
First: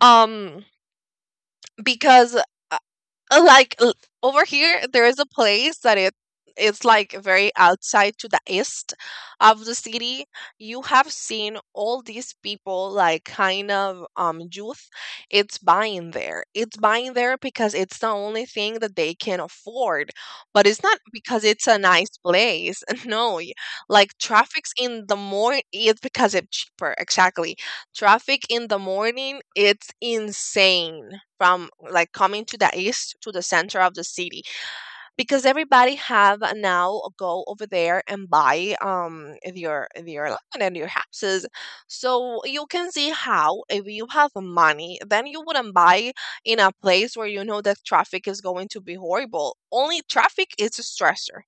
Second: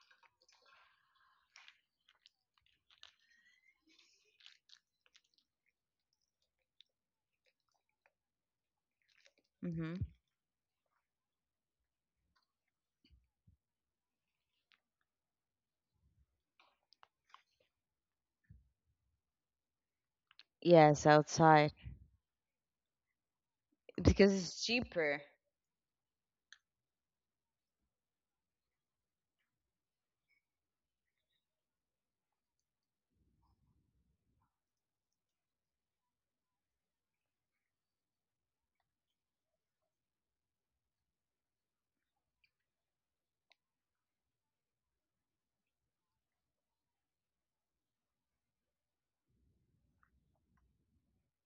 Speaker 1: um because uh, like l- over here there is a place that it's like very outside to the east of the
Speaker 2: Hmm.
Speaker 1: city. You have seen all these people like kind of youth, it's buying there because it's the only thing that they can afford. But it's not
Speaker 2: Yes,
Speaker 1: because it's
Speaker 2: outside,
Speaker 1: a nice place. No, like,
Speaker 2: because it's
Speaker 1: traffic's in the
Speaker 2: cheaper.
Speaker 1: morning, it's because it's cheaper, exactly. Traffic in the morning, it's insane from like coming to the east to the center of the city, because everybody have now go over there and buy their land and their houses. So you can see how if you have money, then you wouldn't buy in a place where you know that traffic is going to be horrible. Only traffic is a stressor.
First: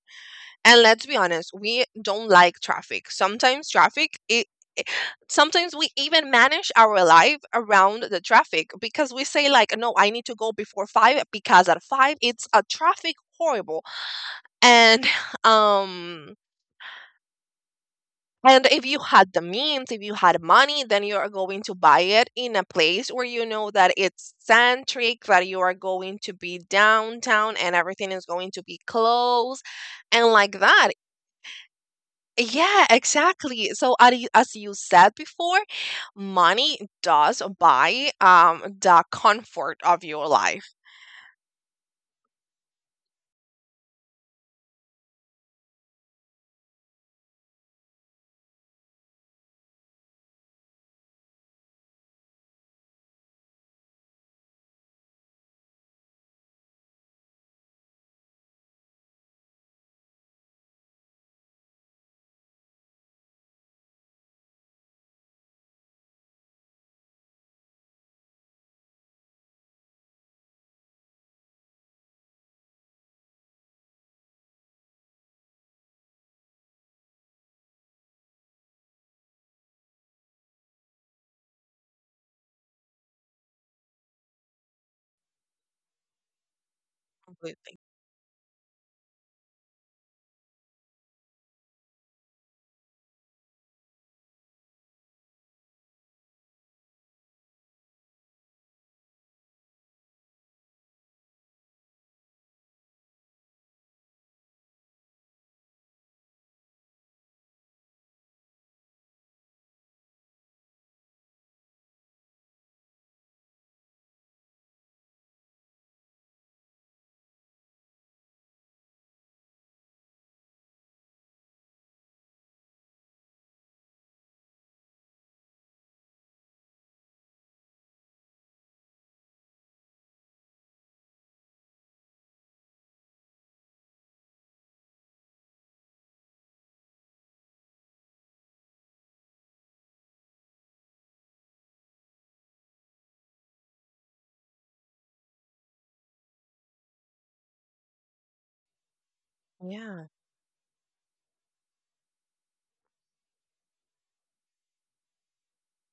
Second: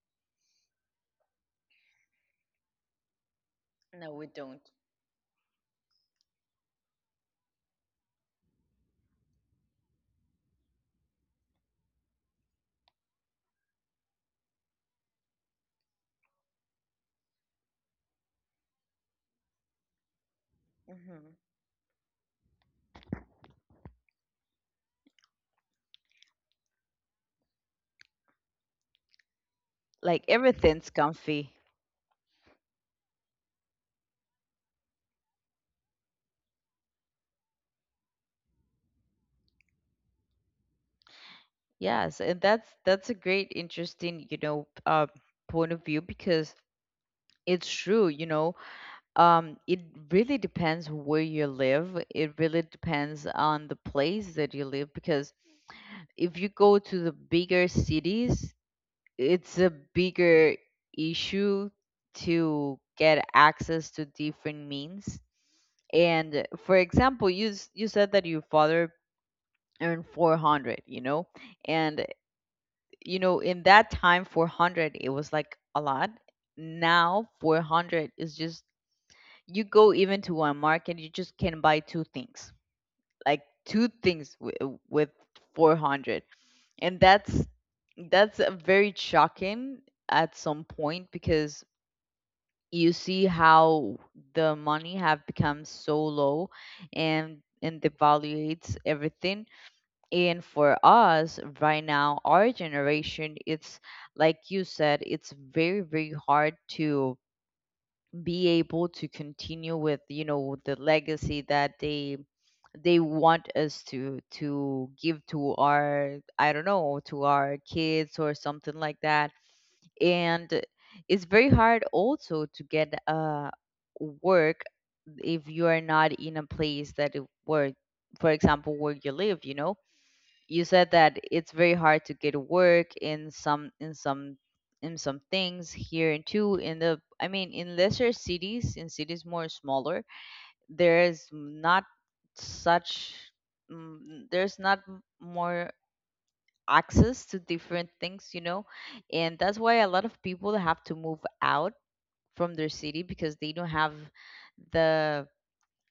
Speaker 1: And let's be honest, we don't like traffic. Sometimes
Speaker 2: No,
Speaker 1: traffic
Speaker 2: we don't.
Speaker 1: it- sometimes we even manage our life around the traffic because we say like, no, I need to go before 5 because at 5 it's a traffic horrible. And um and if you had the means, if you had money, then you are
Speaker 2: Hmm.
Speaker 1: going to buy it in a place where you know that it's centric, that you are going to be downtown and everything is going to be closed,
Speaker 2: Like
Speaker 1: and like that.
Speaker 2: everything's comfy.
Speaker 1: Yeah, exactly. So as you said before, money does buy the comfort of your life.
Speaker 2: Yes, and that's a great, interesting, you know, point of view, because it's true. You know, it really depends where you live. It really depends on the place that you live, because if you go to the bigger cities, it's a bigger issue to get access to different means. And for example, you said that your father earned 400, you know? And you know, in that time 400 it was like a lot. Now 400 is just, you go even to one market, you just can buy two things, with 400. And
Speaker 1: Completely.
Speaker 2: that's very shocking at some point, because you see how the money have become so low and devaluates everything. And for us right now, our generation, it's like you said, it's very, very hard to be able to continue with, you know, the legacy that they want us to give to our, I don't know, to our kids or something like that. And it's very hard also to get work if you are not in a place that where, for example, where you live, you know. You said that it's very hard to get work in some things here, and too in the, I mean, in lesser cities, in cities more smaller, there is not such, there's not more access to different things, you know. And that's why a lot
Speaker 1: Yeah,
Speaker 2: of people have to move out from their city because they don't have the,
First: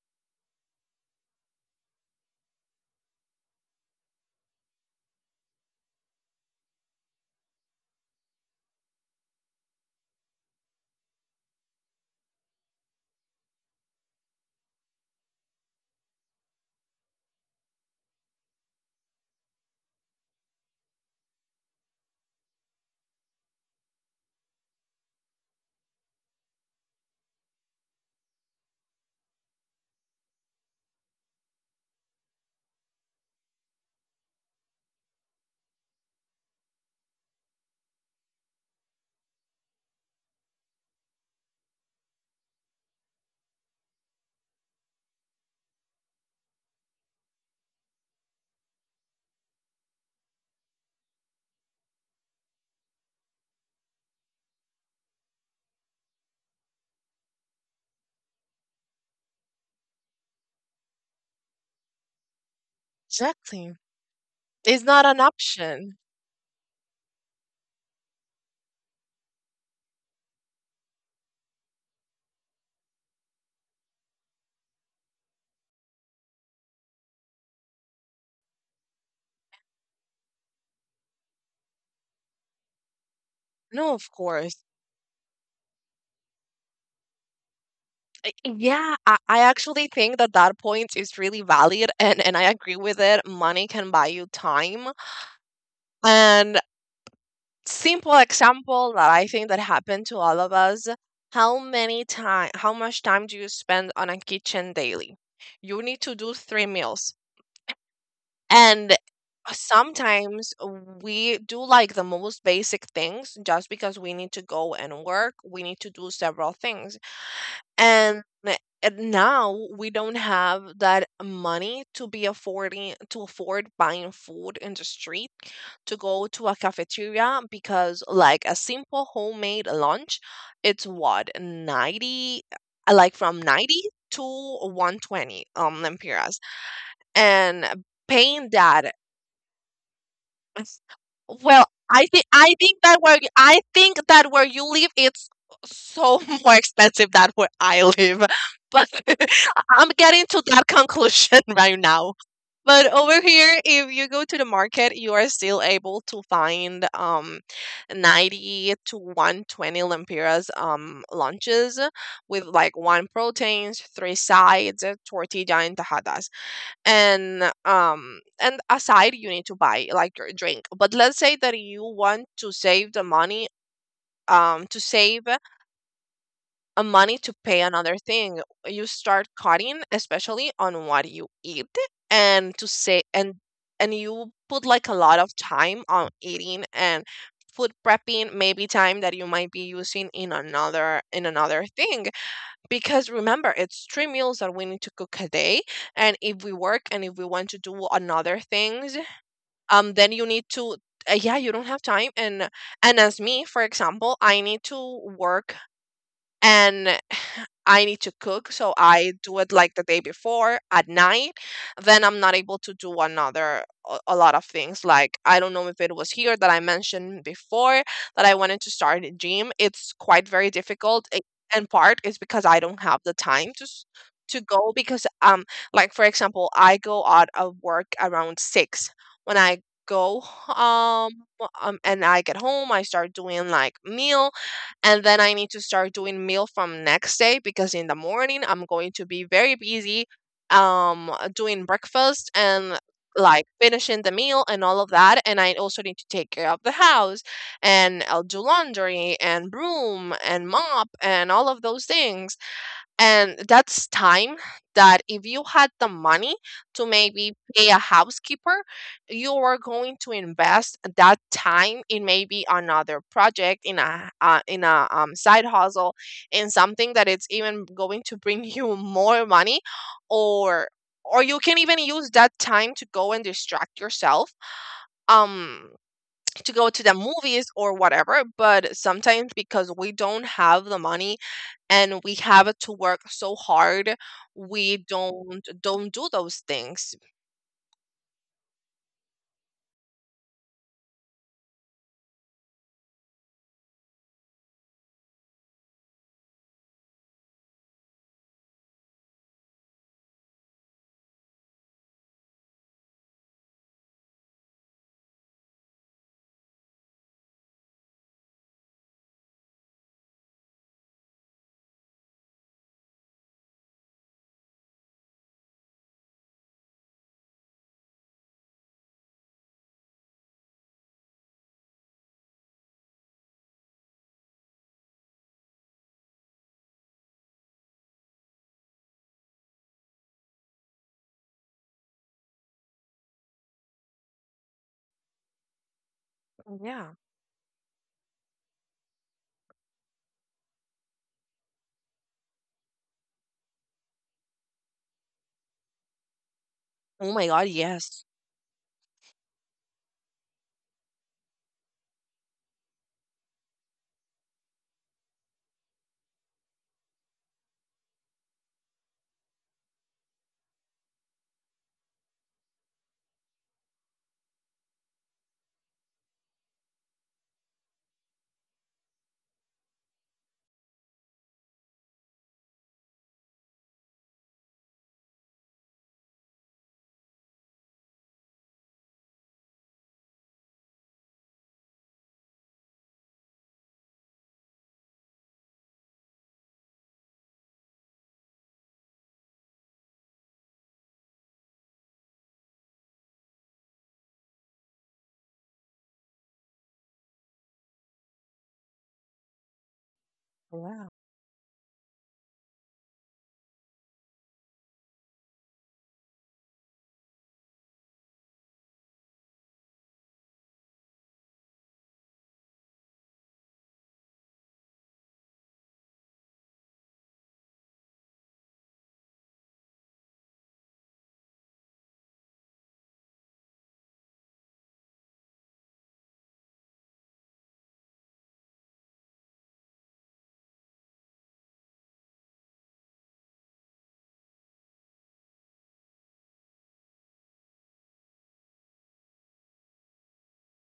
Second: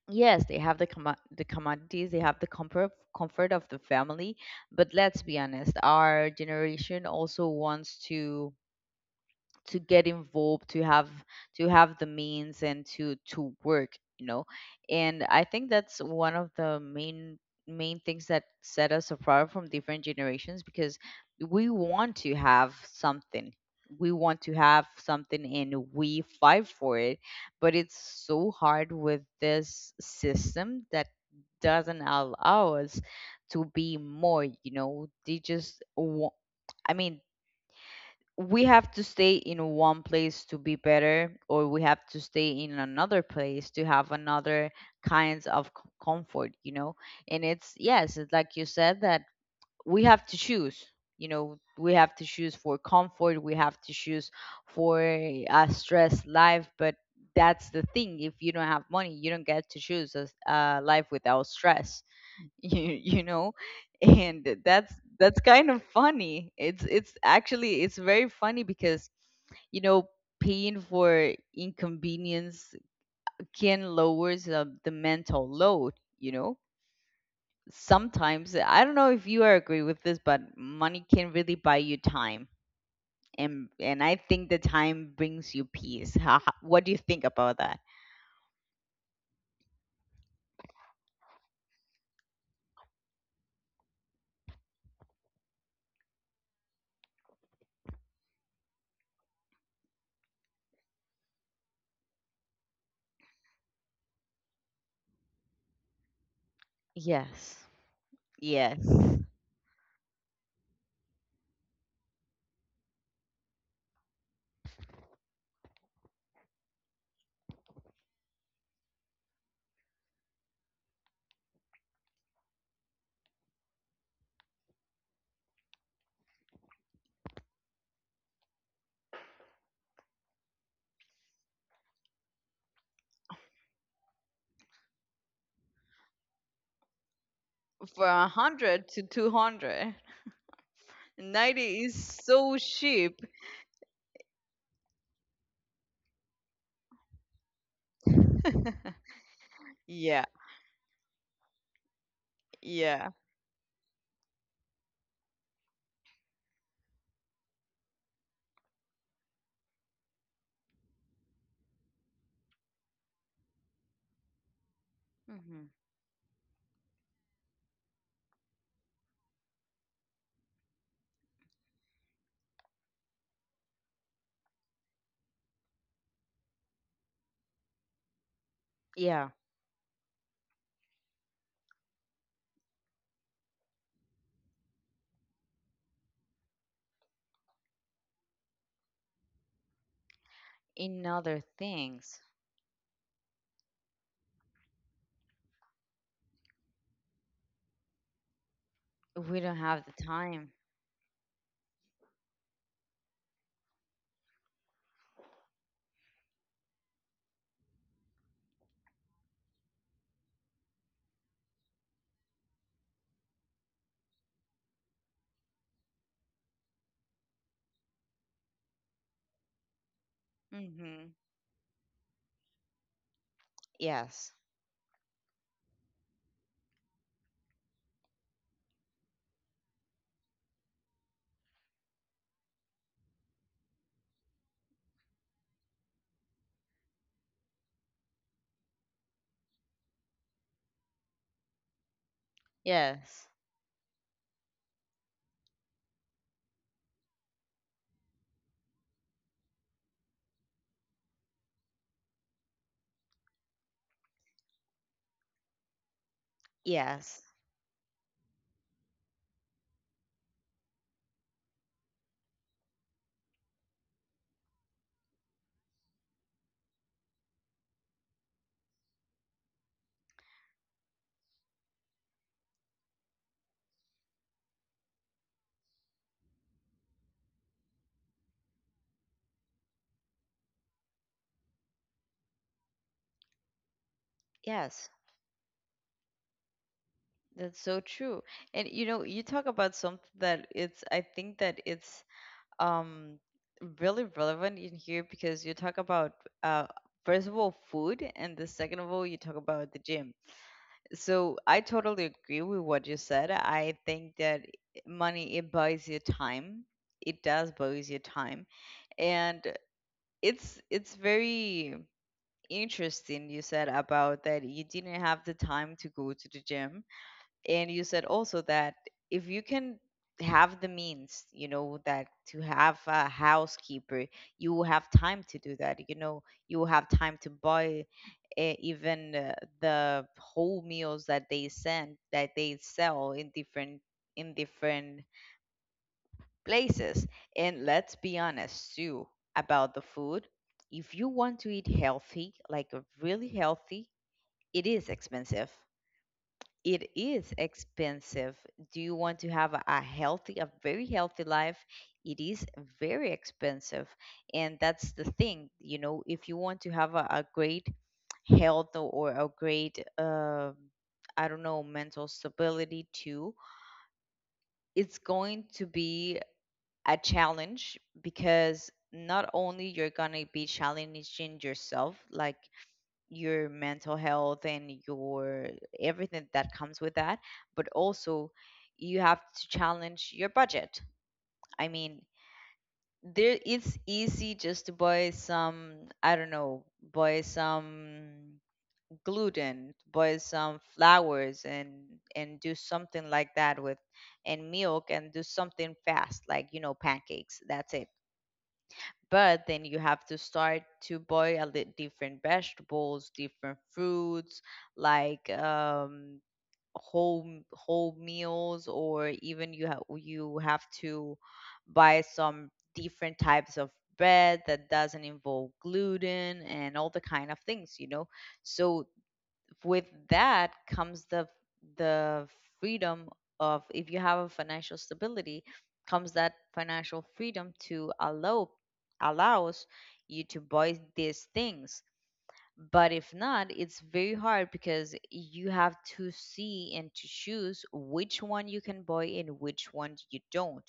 Speaker 2: yes, they have the the commodities, they have the comfort of the family, but let's be honest, our generation also wants to get involved, to have, to have the means and to work, you know. And I think that's one of the main things that set us apart from different generations, because we want to have something. We want to have something and we fight for it, but it's so hard with this system that doesn't allow us to be more. You know, they just want, I mean, we have to stay in one place to be better, or we have to stay in another place to have another kinds of comfort, you know. And it's, yes, it's like you said that we have to choose, you know, we have to choose for comfort, we have to choose for a stress life, but that's the thing, if you don't have money, you don't get to choose a life without stress, you know.
Speaker 1: exactly.
Speaker 2: And
Speaker 1: It's
Speaker 2: that's
Speaker 1: not an
Speaker 2: that's kind of
Speaker 1: option.
Speaker 2: funny. It's actually, it's very funny, because, you know, paying for inconvenience can lowers the mental load, you know. Sometimes, I don't know if you are agree with this, but money can really buy you time. And
Speaker 1: No, of
Speaker 2: I think
Speaker 1: course.
Speaker 2: the time brings you peace. How- what do you think about that?
Speaker 1: Yeah, I actually think that that point is really valid, and I agree with it. Money can buy you time. And simple example that I think that happened to all of us. How much time do you spend on a kitchen daily? You need to do three meals.
Speaker 2: Yes. Yes,
Speaker 1: And sometimes we do like the most basic things just because we need to go and work. We need to do several things and eh, and now we don't have that money to be afford buying food in the street to go to a cafeteria because like a simple homemade lunch it's what 90 like from 90 to 120 lempiras and
Speaker 2: for a
Speaker 1: paying
Speaker 2: hundred
Speaker 1: that
Speaker 2: to 200,
Speaker 1: it's- Well,
Speaker 2: 90 is
Speaker 1: I think I
Speaker 2: so
Speaker 1: think that
Speaker 2: cheap.
Speaker 1: I think that where you live, it's so more expensive than where I live. But I'm getting
Speaker 2: Yeah,
Speaker 1: to that conclusion right now. But
Speaker 2: yeah.
Speaker 1: over here, if you go to the market, you are still able to find 90 to 120 lempiras lunches with like one proteins, three sides, tortilla
Speaker 2: Hmm.
Speaker 1: and tajadas. And and aside you need to buy like your drink, but let's say that you want to save the money to save a money to pay another thing. You start
Speaker 2: Yeah,
Speaker 1: cutting especially on what you eat, and to say and you put like a lot of time on eating and food prepping, maybe time that you might be using
Speaker 2: in
Speaker 1: in
Speaker 2: other
Speaker 1: another thing,
Speaker 2: things,
Speaker 1: because remember it's three meals that we need to cook a day. And if we work and if we want to do another things,
Speaker 2: we don't have the
Speaker 1: then you need
Speaker 2: time.
Speaker 1: to yeah, you don't have time. And as me for example, I need to work and I need to cook, so I do it like the day before at night. Then I'm not able to do another a lot of things. Like, I don't know if it was here that I mentioned before that I wanted to start a gym. It's quite very difficult,
Speaker 2: Hmm.
Speaker 1: a- And part is because I don't have the time
Speaker 2: Yes,
Speaker 1: to go, because like for example I go out of work around six. When I go um and I get home, I start doing like meals, and then I need to start doing meal from next day because in the morning I'm going to be very busy doing breakfast and
Speaker 2: yes,
Speaker 1: like finishing the meal and all of that. And I also need to take care of the house, and I'll do laundry and broom and mop and all of those things. And that's time that, if you had the money to
Speaker 2: yes,
Speaker 1: maybe pay a housekeeper, you are going to invest that time in maybe another project, in a side hustle, in something that it's even going to bring you more money, or or you can even use that time to go and distract yourself. Um, to go to the movies or whatever. But sometimes because we don't have the money and we have to work so hard, we
Speaker 2: yes.
Speaker 1: don't do those things.
Speaker 2: That's so true. And you know, you talk about something that it's, I think that it's um really relevant in here, because you talk about, uh first of all, food, and the second of all, you talk about the gym. So I totally agree with what you said. I think that money, it buys you time. It does buys you time. And it's very interesting, you said about that you didn't have the time to go to the gym, and you said also that if you can have the means, you know, that to have a housekeeper, you will have time to do that. You know, you will have time to buy, eh, even the whole meals that they send, that they sell, in different
Speaker 1: Yeah.
Speaker 2: places. And let's be honest too, about the food, if you want to eat healthy, like, really healthy, it is expensive. It
Speaker 1: Oh my
Speaker 2: is
Speaker 1: god, yes.
Speaker 2: expensive. Do you want to have a healthy, a very healthy life? It is very expensive. And that's the thing, you know, if you want to have a great health, or a great I don't know mental stability too, it's going to be a challenge, because not only you're going to be challenging yourself, like, your mental health and your everything that comes with that, but also you have to challenge your budget. I mean, there, it's easy, just to buy some, I don't know, buy some gluten, boil some flowers, and do something like that with, and milk, and do something fast, like, you know, pancakes. That's it. But then you have to start
Speaker 1: Yeah.
Speaker 2: to boil different vegetables, different fruits, like, whole whole meals, or even you have to buy some different types of bread that doesn't involve gluten and all the kind of things, you know. So with that comes the freedom of, if you have a financial stability, comes that financial freedom to allows you to buy these things. But if not, it's very hard, because you have to see and to choose which one you can buy and which one you don't.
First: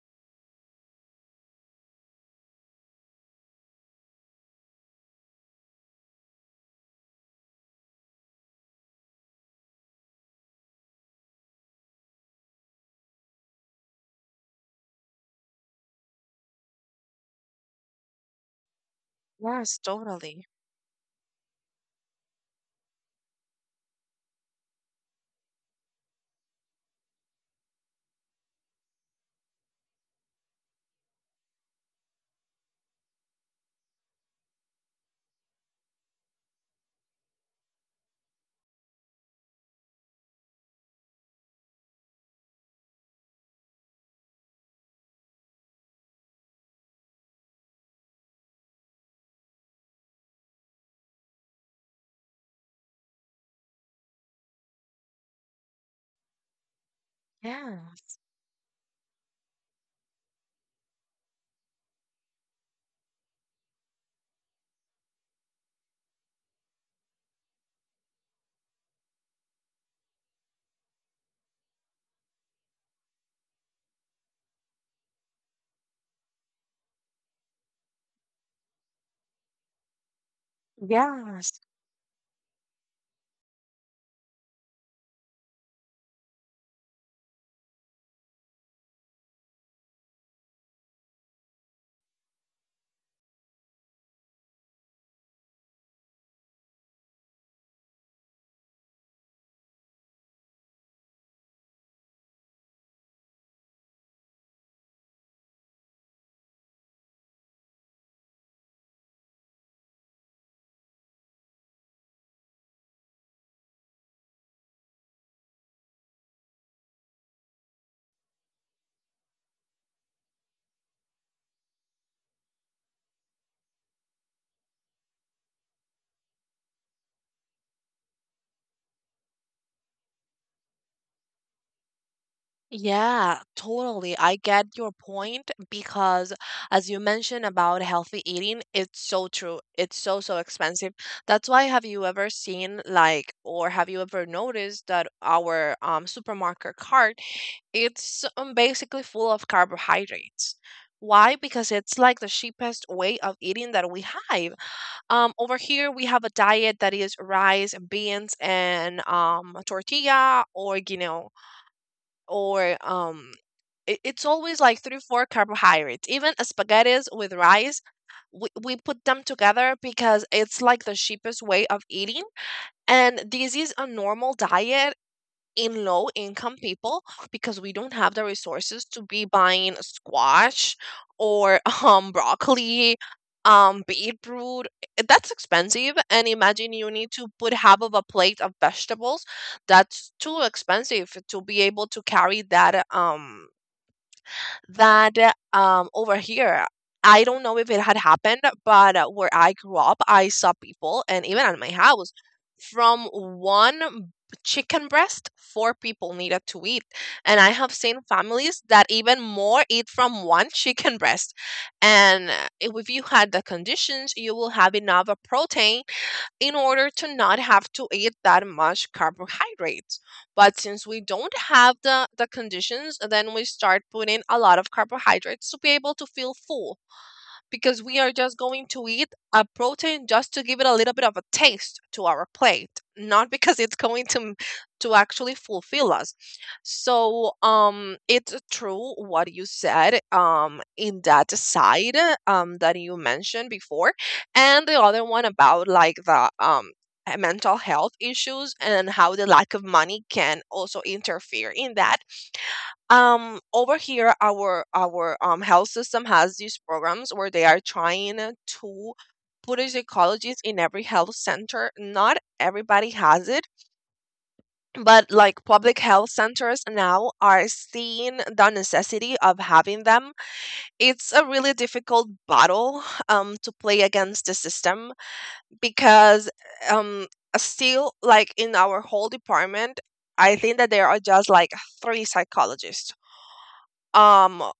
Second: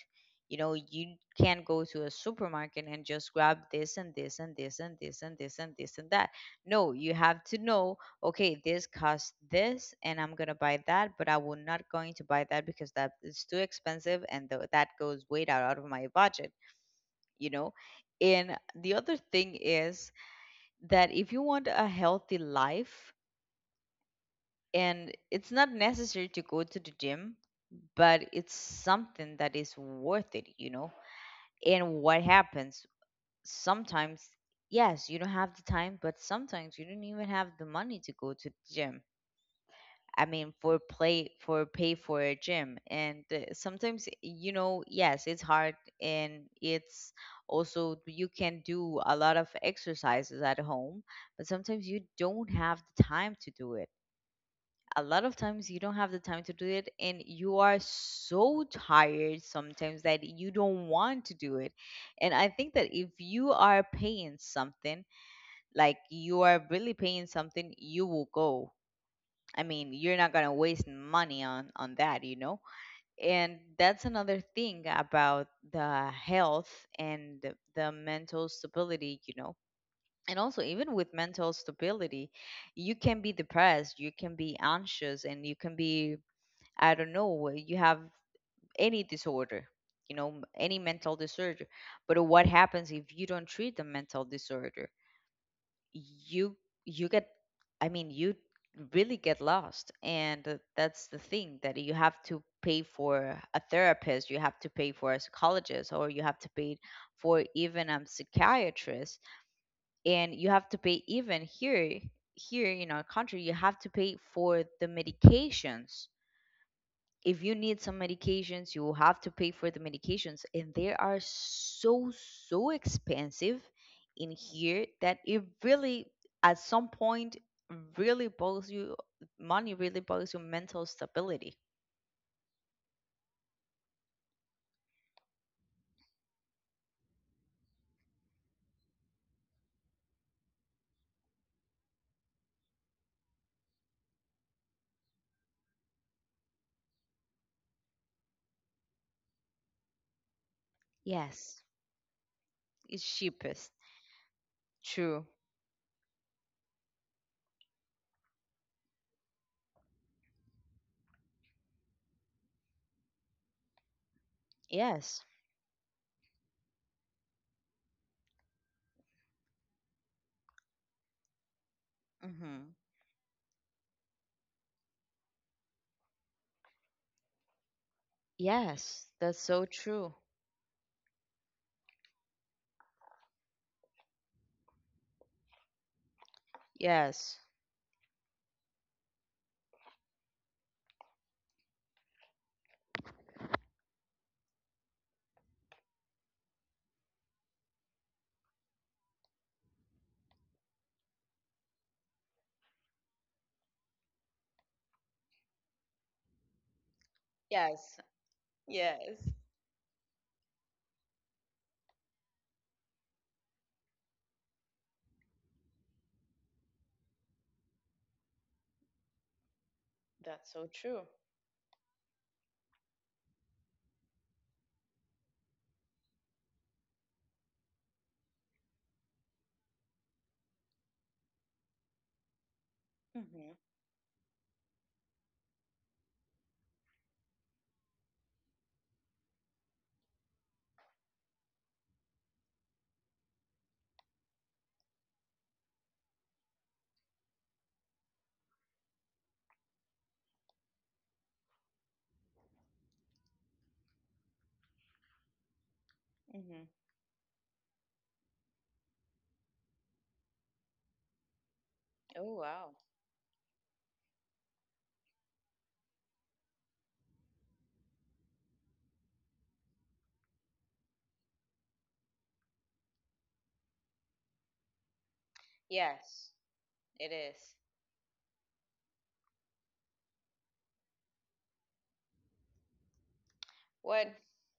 Speaker 2: You know, you can't go to a supermarket and just grab this and this and this and this and this and this and that. No, you have to know, okay, this costs this, and I'm going to buy that, but I will not going to buy that because that is too expensive and that goes way out, out of my budget, you know. And the other thing
Speaker 1: Yes,
Speaker 2: is
Speaker 1: totally.
Speaker 2: that if you want a healthy life, and it's not necessary to go to the gym, but it's something that is worth it, you know? And what happens? Sometimes, yes, you don't have the time, but sometimes you don't even have the money to go to the gym. I mean, for play for pay for a gym, and sometimes, you know, yes, it's hard, and it's also, you can do a lot of exercises at home, but sometimes you don't have the time to do it. A lot of times you don't have the time to do it, and you are
Speaker 1: Yeah.
Speaker 2: so tired sometimes that you don't want to do it. And I think that if you are paying something, like you are really paying something, you will go. I mean, you're not gonna waste money on that, you know. And that's another thing about the health and the mental stability, you know. And also, even with mental
Speaker 1: Yes.
Speaker 2: stability, you can be depressed, you can be anxious, and you can be I don't know, you have any disorder, any mental disorder. But what happens if you don't treat the mental disorder? you you get, I mean, you really get lost, and that's the thing that you have to pay for a therapist, you have to pay for a psychologist, or you have to pay for even a psychiatrist. And you have to pay even here, here in our country, you have to pay for the medications. If you need some medications, you will have to pay for the medications, and they are so expensive in here that it really, at some point, really bothers you. Money really bothers your mental stability.
Speaker 1: Yeah, totally, I get your point because, as you mentioned about healthy eating, it's so true. It's so, so expensive. That's why, have you ever seen, like, or have you ever noticed that our supermarket cart, it's basically full of carbohydrates? Why?
Speaker 2: Yes,
Speaker 1: Because it's like the cheapest
Speaker 2: it's
Speaker 1: way of
Speaker 2: cheapest.
Speaker 1: eating that we have.
Speaker 2: True.
Speaker 1: Over here we have a diet that is rice, beans, and tortilla, or you know, or it, it's always like three four
Speaker 2: Yes.
Speaker 1: carbohydrates, even a spaghettis with rice. We put them together because it's like the cheapest way of eating,
Speaker 2: Hmm.
Speaker 1: and this is a normal diet in low income people, because we don't have the resources to
Speaker 2: Yes,
Speaker 1: be
Speaker 2: that's so
Speaker 1: buying
Speaker 2: true.
Speaker 1: squash, or broccoli, beetroot. That's expensive, and imagine you need to
Speaker 2: Yes.
Speaker 1: put half of a plate of vegetables. That's too expensive to be able to carry that. Um, over here, I don't know if it had happened, but where I grew up, I saw people, and even at my house, from one chicken breast, four people needed to eat. And I have seen
Speaker 2: Yes.
Speaker 1: families that
Speaker 2: Yes.
Speaker 1: even more eat from one chicken breast. And if you had the conditions, you will have enough of protein in order to not have to eat that much carbohydrates.
Speaker 2: That's
Speaker 1: But
Speaker 2: so
Speaker 1: since we
Speaker 2: true.
Speaker 1: don't have the conditions, then we start putting a lot of carbohydrates to be able to feel full, because we are just going to eat a protein just to give it a little bit of a taste to our plate, not
Speaker 2: Hmm.
Speaker 1: because it's going to actually fulfill us. So, it's true what you said, in that side, that you mentioned before, and the other one about like the mental health issues and how the lack of money can also interfere in that. Um, over here our health system has these
Speaker 2: Hmm.
Speaker 1: programs where they are trying to put a psychologist in every health center. Not
Speaker 2: Oh wow.
Speaker 1: everybody has it, but like public health centers now are seeing the necessity of having them. It's a really difficult battle to play against the system, because
Speaker 2: Yes,
Speaker 1: um
Speaker 2: it is.
Speaker 1: still, like, in our whole department, I think that there are just like three psychologists
Speaker 2: What?
Speaker 1: um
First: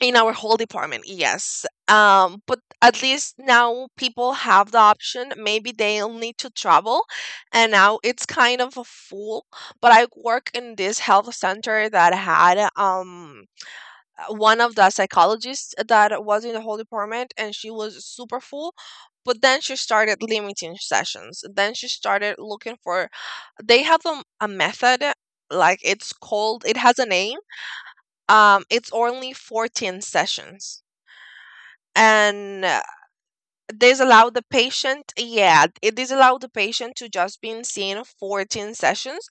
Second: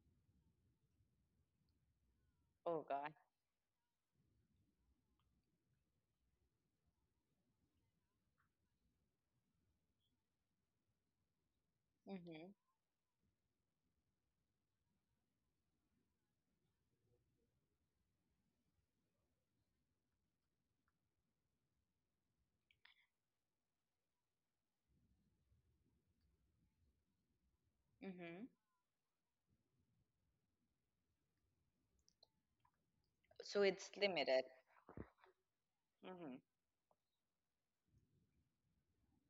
Speaker 1: in our whole department, yes. Um, but
Speaker 2: Oh
Speaker 1: at
Speaker 2: God.
Speaker 1: least now people have the option, maybe they'll need to travel, and now it's kind of a fool. But I work in this health center that
Speaker 2: Mhm.
Speaker 1: had one of the psychologists that was in the whole department, and she was super full. But then she started limiting sessions, then she started looking for, they have a method, like, it's called, it has a name,
Speaker 2: Mhm.
Speaker 1: it's only 14 sessions. And
Speaker 2: So it's limited.
Speaker 1: this
Speaker 2: Mhm.
Speaker 1: allow the patient to just been seen 14 sessions.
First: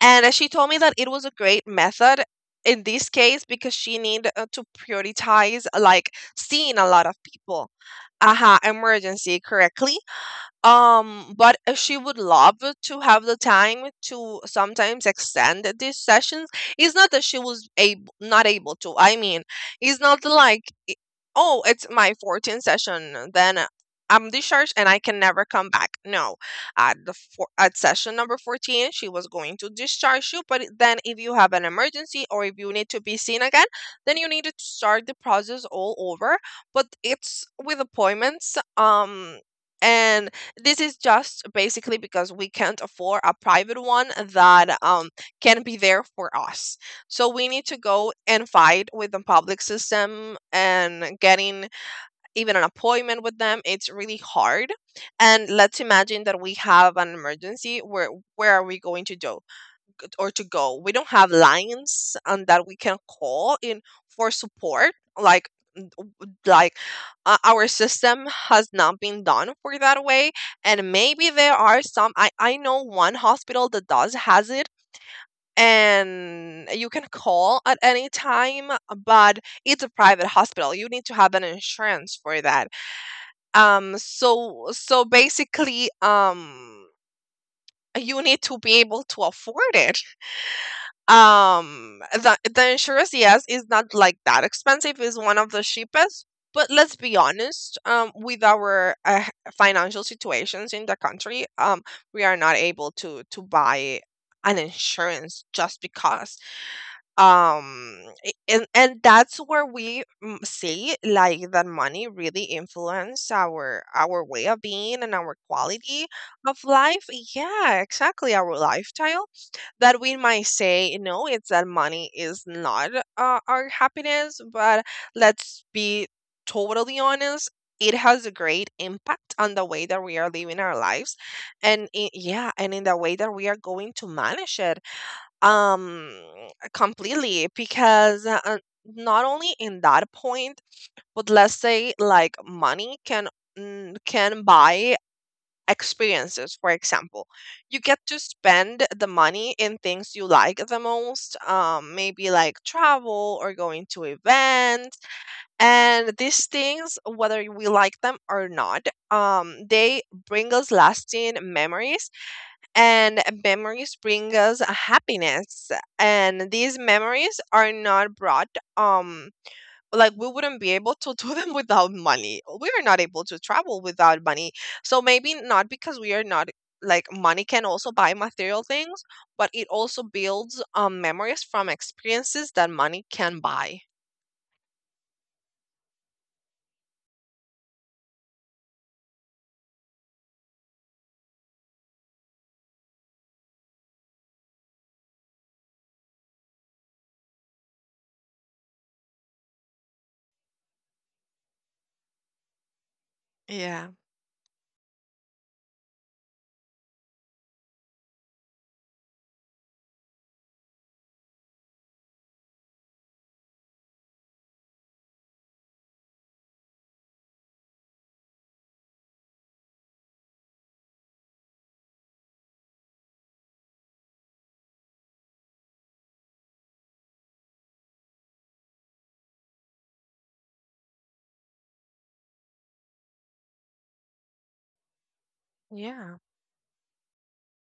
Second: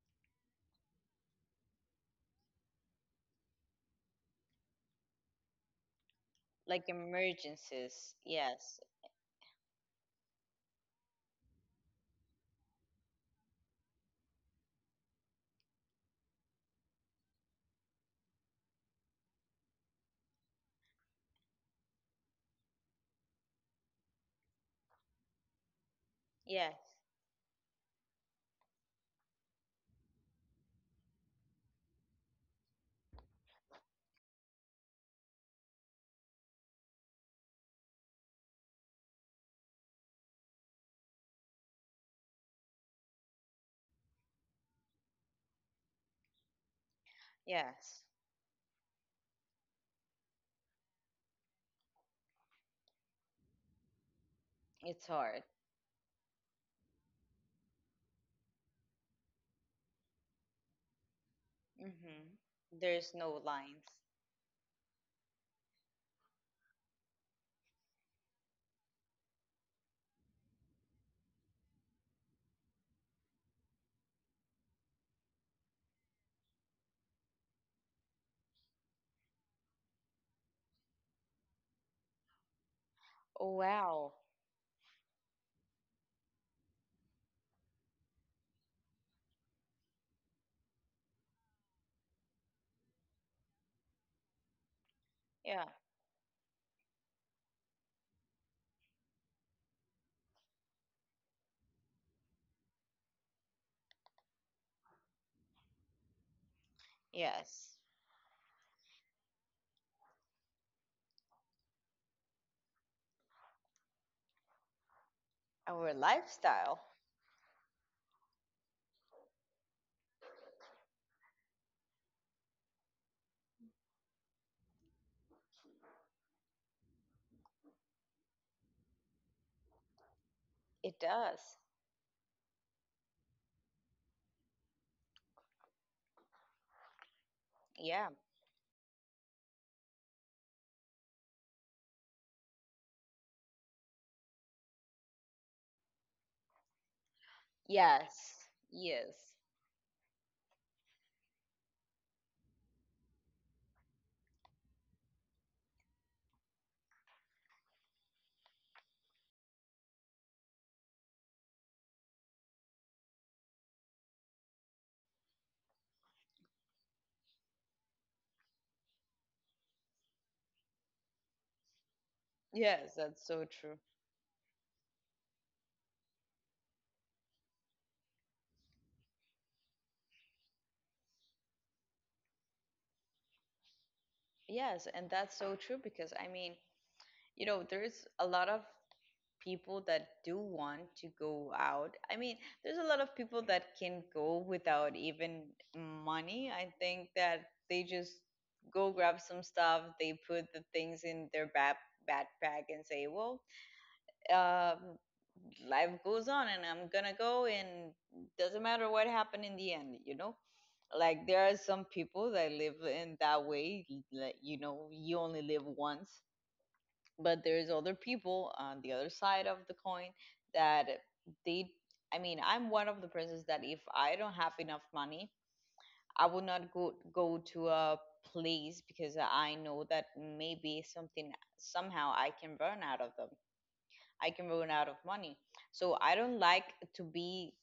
Speaker 1: And she told me that it was a great method in this case because she need to prioritize, like seeing
Speaker 2: Like
Speaker 1: a lot of people.
Speaker 2: emergencies.
Speaker 1: Aha,
Speaker 2: Yes.
Speaker 1: emergency correctly. Um, but she would love to have the time to sometimes extend these sessions. It's not that she was not able to. I mean, it's not like, oh, it's my 14th session, then I'm discharged and I can never come back. No,
Speaker 2: Yes.
Speaker 1: at session number 14, she was going to discharge you. But then, if you have an emergency or if you need to be seen again, then you need to start the process all over. But it's with appointments. And this is just basically because we can't afford a private one that can be there for us. So we need to
Speaker 2: Yes.
Speaker 1: go and fight with the public system, and getting even an appointment with them, it's really hard.
Speaker 2: It's hard.
Speaker 1: And let's imagine that we have an emergency. Where are we going to go? We don't have lines
Speaker 2: Mhm.
Speaker 1: and that we can
Speaker 2: There's no
Speaker 1: call in
Speaker 2: lines.
Speaker 1: for support. Like, like, our system has not been done for that way. And maybe there are some, I know one hospital that does has it, and you can call at any time, but it's a private hospital, you need to have an insurance for that.
Speaker 2: Oh
Speaker 1: Um,
Speaker 2: wow.
Speaker 1: so so basically you need to be able to afford it, the insurance, yes, is not like that expensive, is one of the
Speaker 2: Yeah.
Speaker 1: cheapest. But let's be honest, with our financial situations in the country, we are not able to buy an insurance just because.
Speaker 2: Yes.
Speaker 1: Um, and that's where we mm, see like that money really influence our way of being and our
Speaker 2: Our
Speaker 1: quality of
Speaker 2: lifestyle.
Speaker 1: life. Yeah, exactly, our lifestyle. That we might say, no, it's that money is not our happiness, but let's be totally honest, it has a great impact on the way that we are living our
Speaker 2: It
Speaker 1: lives.
Speaker 2: does.
Speaker 1: And I yeah, and in the way that we are going to manage it, um completely,
Speaker 2: Yeah.
Speaker 1: because not only in that point, but let's say like money can mm, can buy experiences, for example. You get to
Speaker 2: Yes.
Speaker 1: spend the
Speaker 2: Yes.
Speaker 1: money in things you like the most, maybe like travel or going to events, and these things, whether we like them or not, they bring us lasting memories, and memories bring us happiness. And these memories are not brought um like, we wouldn't be able to do them without money. We are
Speaker 2: Yes,
Speaker 1: not able
Speaker 2: that's
Speaker 1: to
Speaker 2: so true.
Speaker 1: travel without money, so maybe not, because we are not, like, money can also buy material things, but it also builds memories from experiences that money can buy.
Speaker 2: Yes, and that's so true because I mean, there's a lot of people that do want to go out. I mean, there's a lot of people that can go without even money. I think that they just go grab some stuff, they put the things in their backpack and say, "Well,
Speaker 1: Yeah.
Speaker 2: um, life goes on and I'm going to go and doesn't matter what happened in the end, you know?" Like there are some people that live in that way, like you only live once, but there's other people on the other side of the coin. That they i mean I'm one of the persons that if I don't have enough money, I will not go to a place because I know that maybe something somehow I can run out of them. I can run out of money, so
Speaker 1: Yeah.
Speaker 2: I don't like to be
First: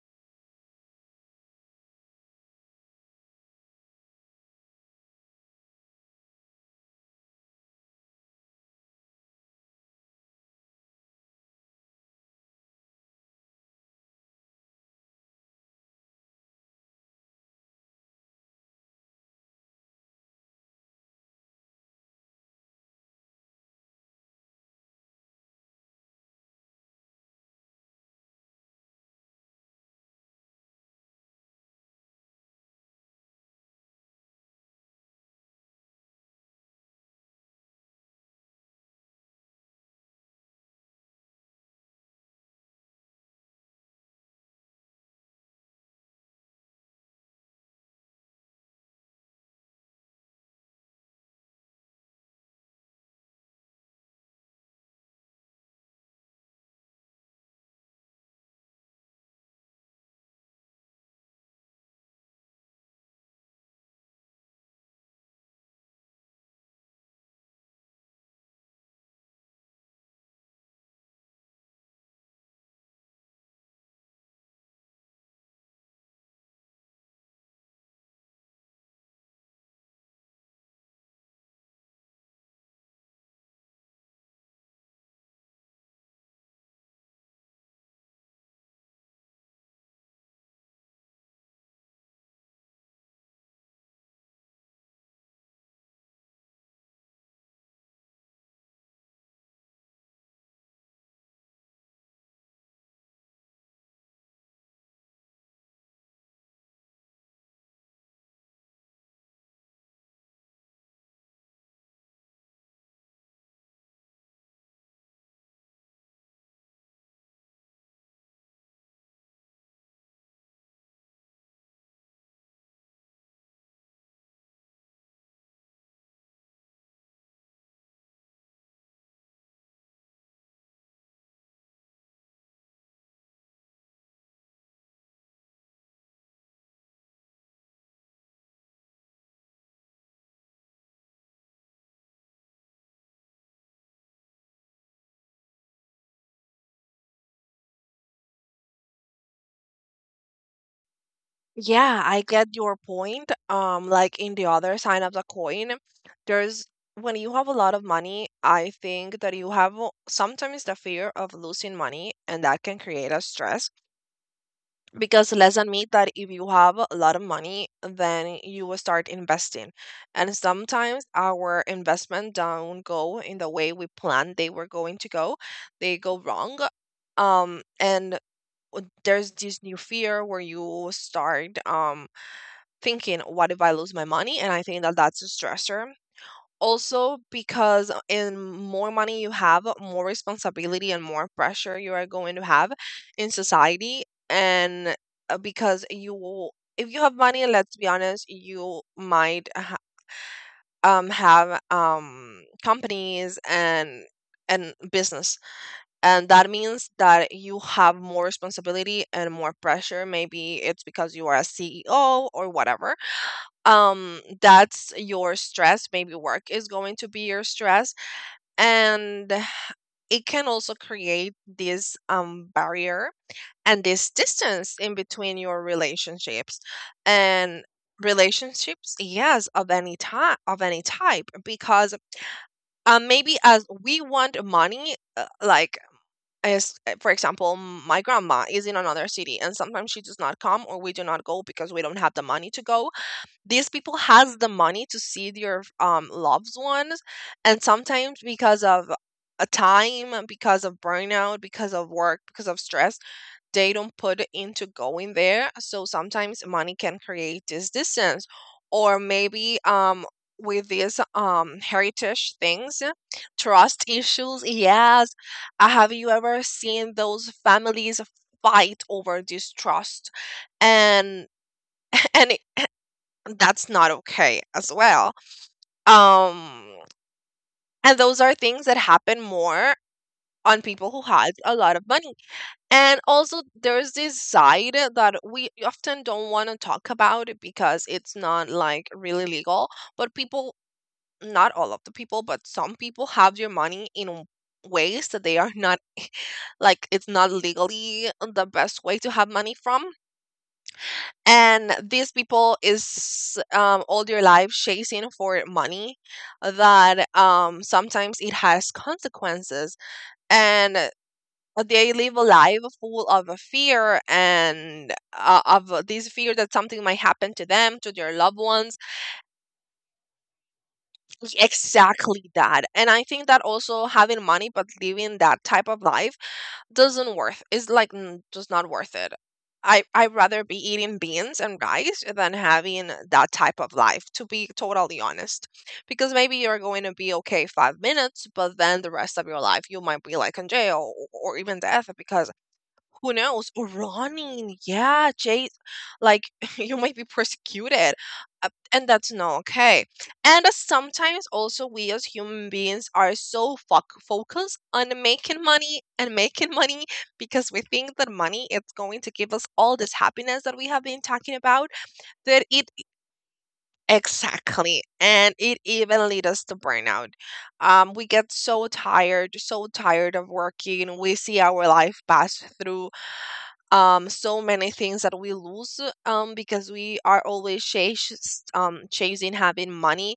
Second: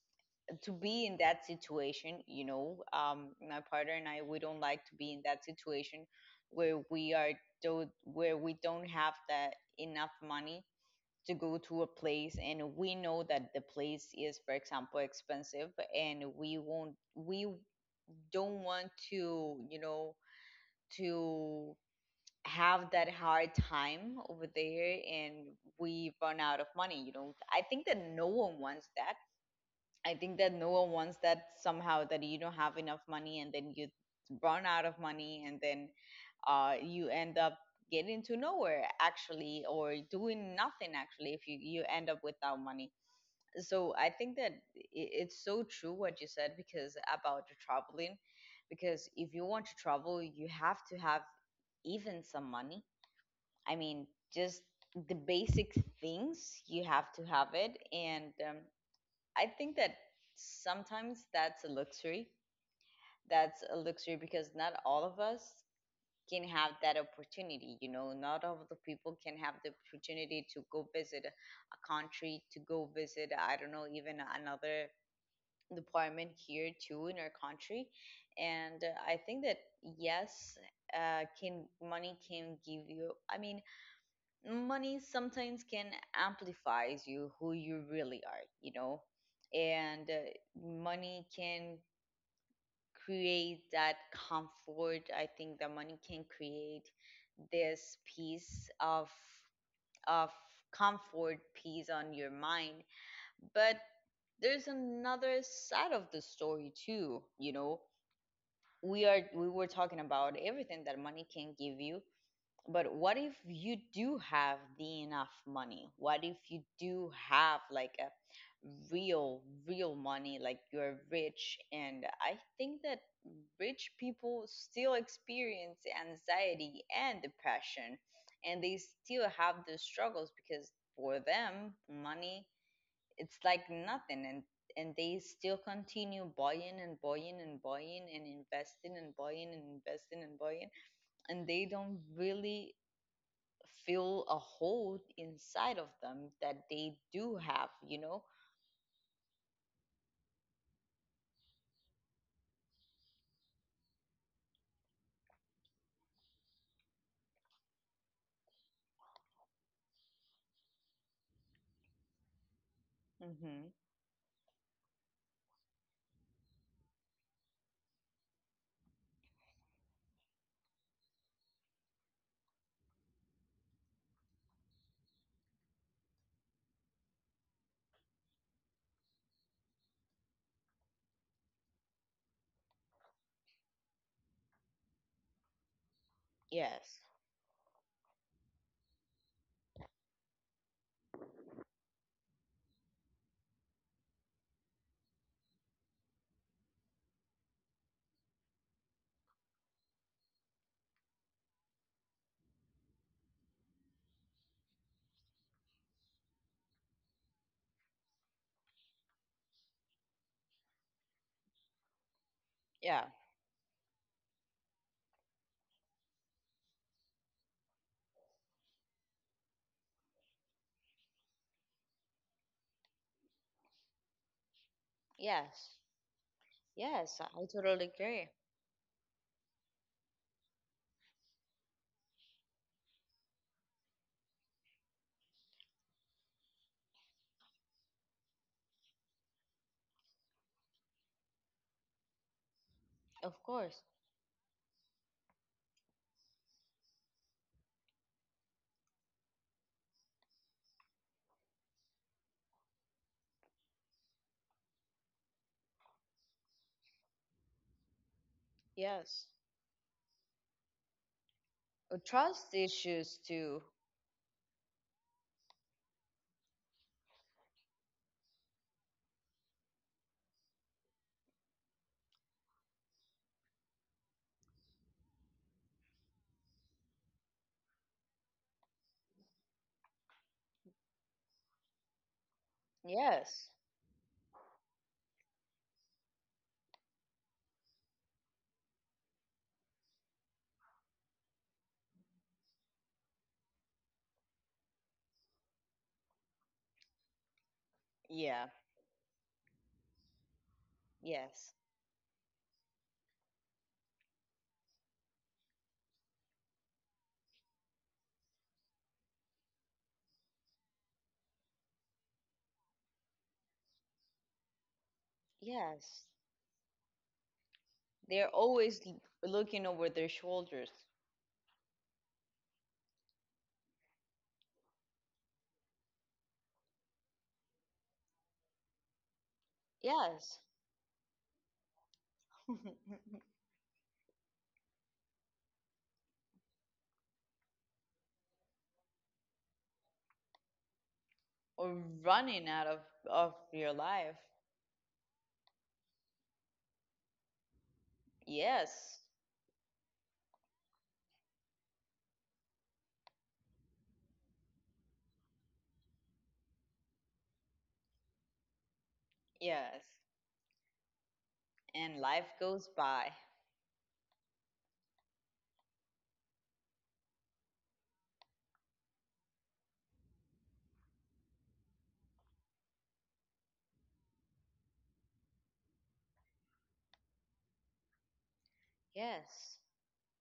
Speaker 2: to be in that situation. My partner and I, we don't like to be in that situation where we are where we don't have that enough money to go to a place, and we know that the place is, for example, expensive, and we don't want to, to have that hard time over there and we run out of money. I think that no one wants that. I think that no one wants that somehow, that you don't have enough money and then you run out of money and then you end up getting to nowhere actually, or doing nothing actually if you end up without money. So I think that it's so true what you said, because about the traveling, because if you want to travel, you have to have even some money. I mean, just the basic things you have to have it, and I think that sometimes that's a luxury. That's a luxury because not all of us can have that opportunity. Not all of the people can have the opportunity to go visit a country, to go visit I don't know even another deployment here too in our country. And I think that, yes, can money can give you, I mean, money sometimes can amplifies you who you really are. And money can create that comfort. I think that money can create this piece of comfort, peace on your mind. But there's another side of the story too. We were talking about everything that money can give you, but what if you do have the enough money, what if you do have like a real real money, like you're rich? And I think that rich people still experience anxiety and depression, and they still have those struggles, because for them money, it's like nothing. And they still continue buying and buying and buying and investing and buying and investing and buying, and they don't really feel a hole inside of them that they do have.
Speaker 1: Yeah, I get your point. Like, in the other side of the coin, there's when you have a lot of money, I think that you have sometimes the fear of losing money, and that can create a stress,
Speaker 2: Mm-hmm.
Speaker 1: because lesson mean that if you have a lot of money, then you will start investing. And sometimes our investment don't go in the way we planned they were going to go. They go wrong. And there's this new fear where you start thinking, what if I lose my money? And I think that that's a stressor.
Speaker 2: Yes.
Speaker 1: Also, because in more money you have, more responsibility and more pressure you are going to have in society. And Because you, if you have money, let's be honest, you might have companies and business, and that means that you have more responsibility and more pressure. Maybe it's because you are a CEO or whatever.
Speaker 2: Yeah.
Speaker 1: That's your stress. Maybe work is going to be your stress. And it can also create this barrier and this distance in between your
Speaker 2: Yes.
Speaker 1: relationships.
Speaker 2: Yes. I
Speaker 1: And
Speaker 2: totally agree.
Speaker 1: relationships, yes, of any type, of any type, because maybe as we want money, like as for example, my grandma is in another city and sometimes she does not come or we do not go because we don't have the money to go.
Speaker 2: Of
Speaker 1: These
Speaker 2: course.
Speaker 1: people has the money to see their loved ones, and sometimes because of a time, because of burnout, because of work, because of stress, they don't put it into going there. So sometimes money can create this distance. Or
Speaker 2: Yes.
Speaker 1: maybe with these heritage
Speaker 2: Trust
Speaker 1: things,
Speaker 2: issues too.
Speaker 1: trust issues, yes. Have you ever seen those families fight over this trust? And and that's not okay as well. Um, and those are things that happen more on people who has a lot of money. And also,
Speaker 2: Yes.
Speaker 1: there's this side that we often don't want to talk about because it's not like really legal. But people, not all of the people, but some people have their money in ways that they are not like it's not legally
Speaker 2: Yeah.
Speaker 1: the best way to have money from.
Speaker 2: Yes.
Speaker 1: And these people is all their life chasing for money, that sometimes it has consequences. And they live a life full of a fear and of
Speaker 2: Yes.
Speaker 1: this fear that something might happen to them, to their
Speaker 2: They're
Speaker 1: loved ones.
Speaker 2: always looking over their shoulders.
Speaker 1: Exactly that. And I think that also having money but living that type of life doesn't worth. Is like just not worth it. I'd
Speaker 2: Yes.
Speaker 1: rather be eating beans and rice than having that type of life, to be totally honest. Because maybe you're going to be okay 5 minutes, but then the rest of your life you might be like in jail or even
Speaker 2: Or
Speaker 1: death, because
Speaker 2: running out of,
Speaker 1: who
Speaker 2: of
Speaker 1: knows? Or
Speaker 2: your life.
Speaker 1: running. Yeah, Jay, like you might be persecuted. And
Speaker 2: Yes.
Speaker 1: that's not okay. And sometimes also we as human beings are so focused on making money and making money, because we think that money is going to give us all
Speaker 2: Yes.
Speaker 1: this happiness that we have been talking about,
Speaker 2: And life
Speaker 1: that
Speaker 2: goes
Speaker 1: it,
Speaker 2: by.
Speaker 1: exactly, and it even leads us to burnout. We get so tired, so tired of working. We see our life pass through so many things that we lose, because we are always chasing
Speaker 2: Yes.
Speaker 1: having money,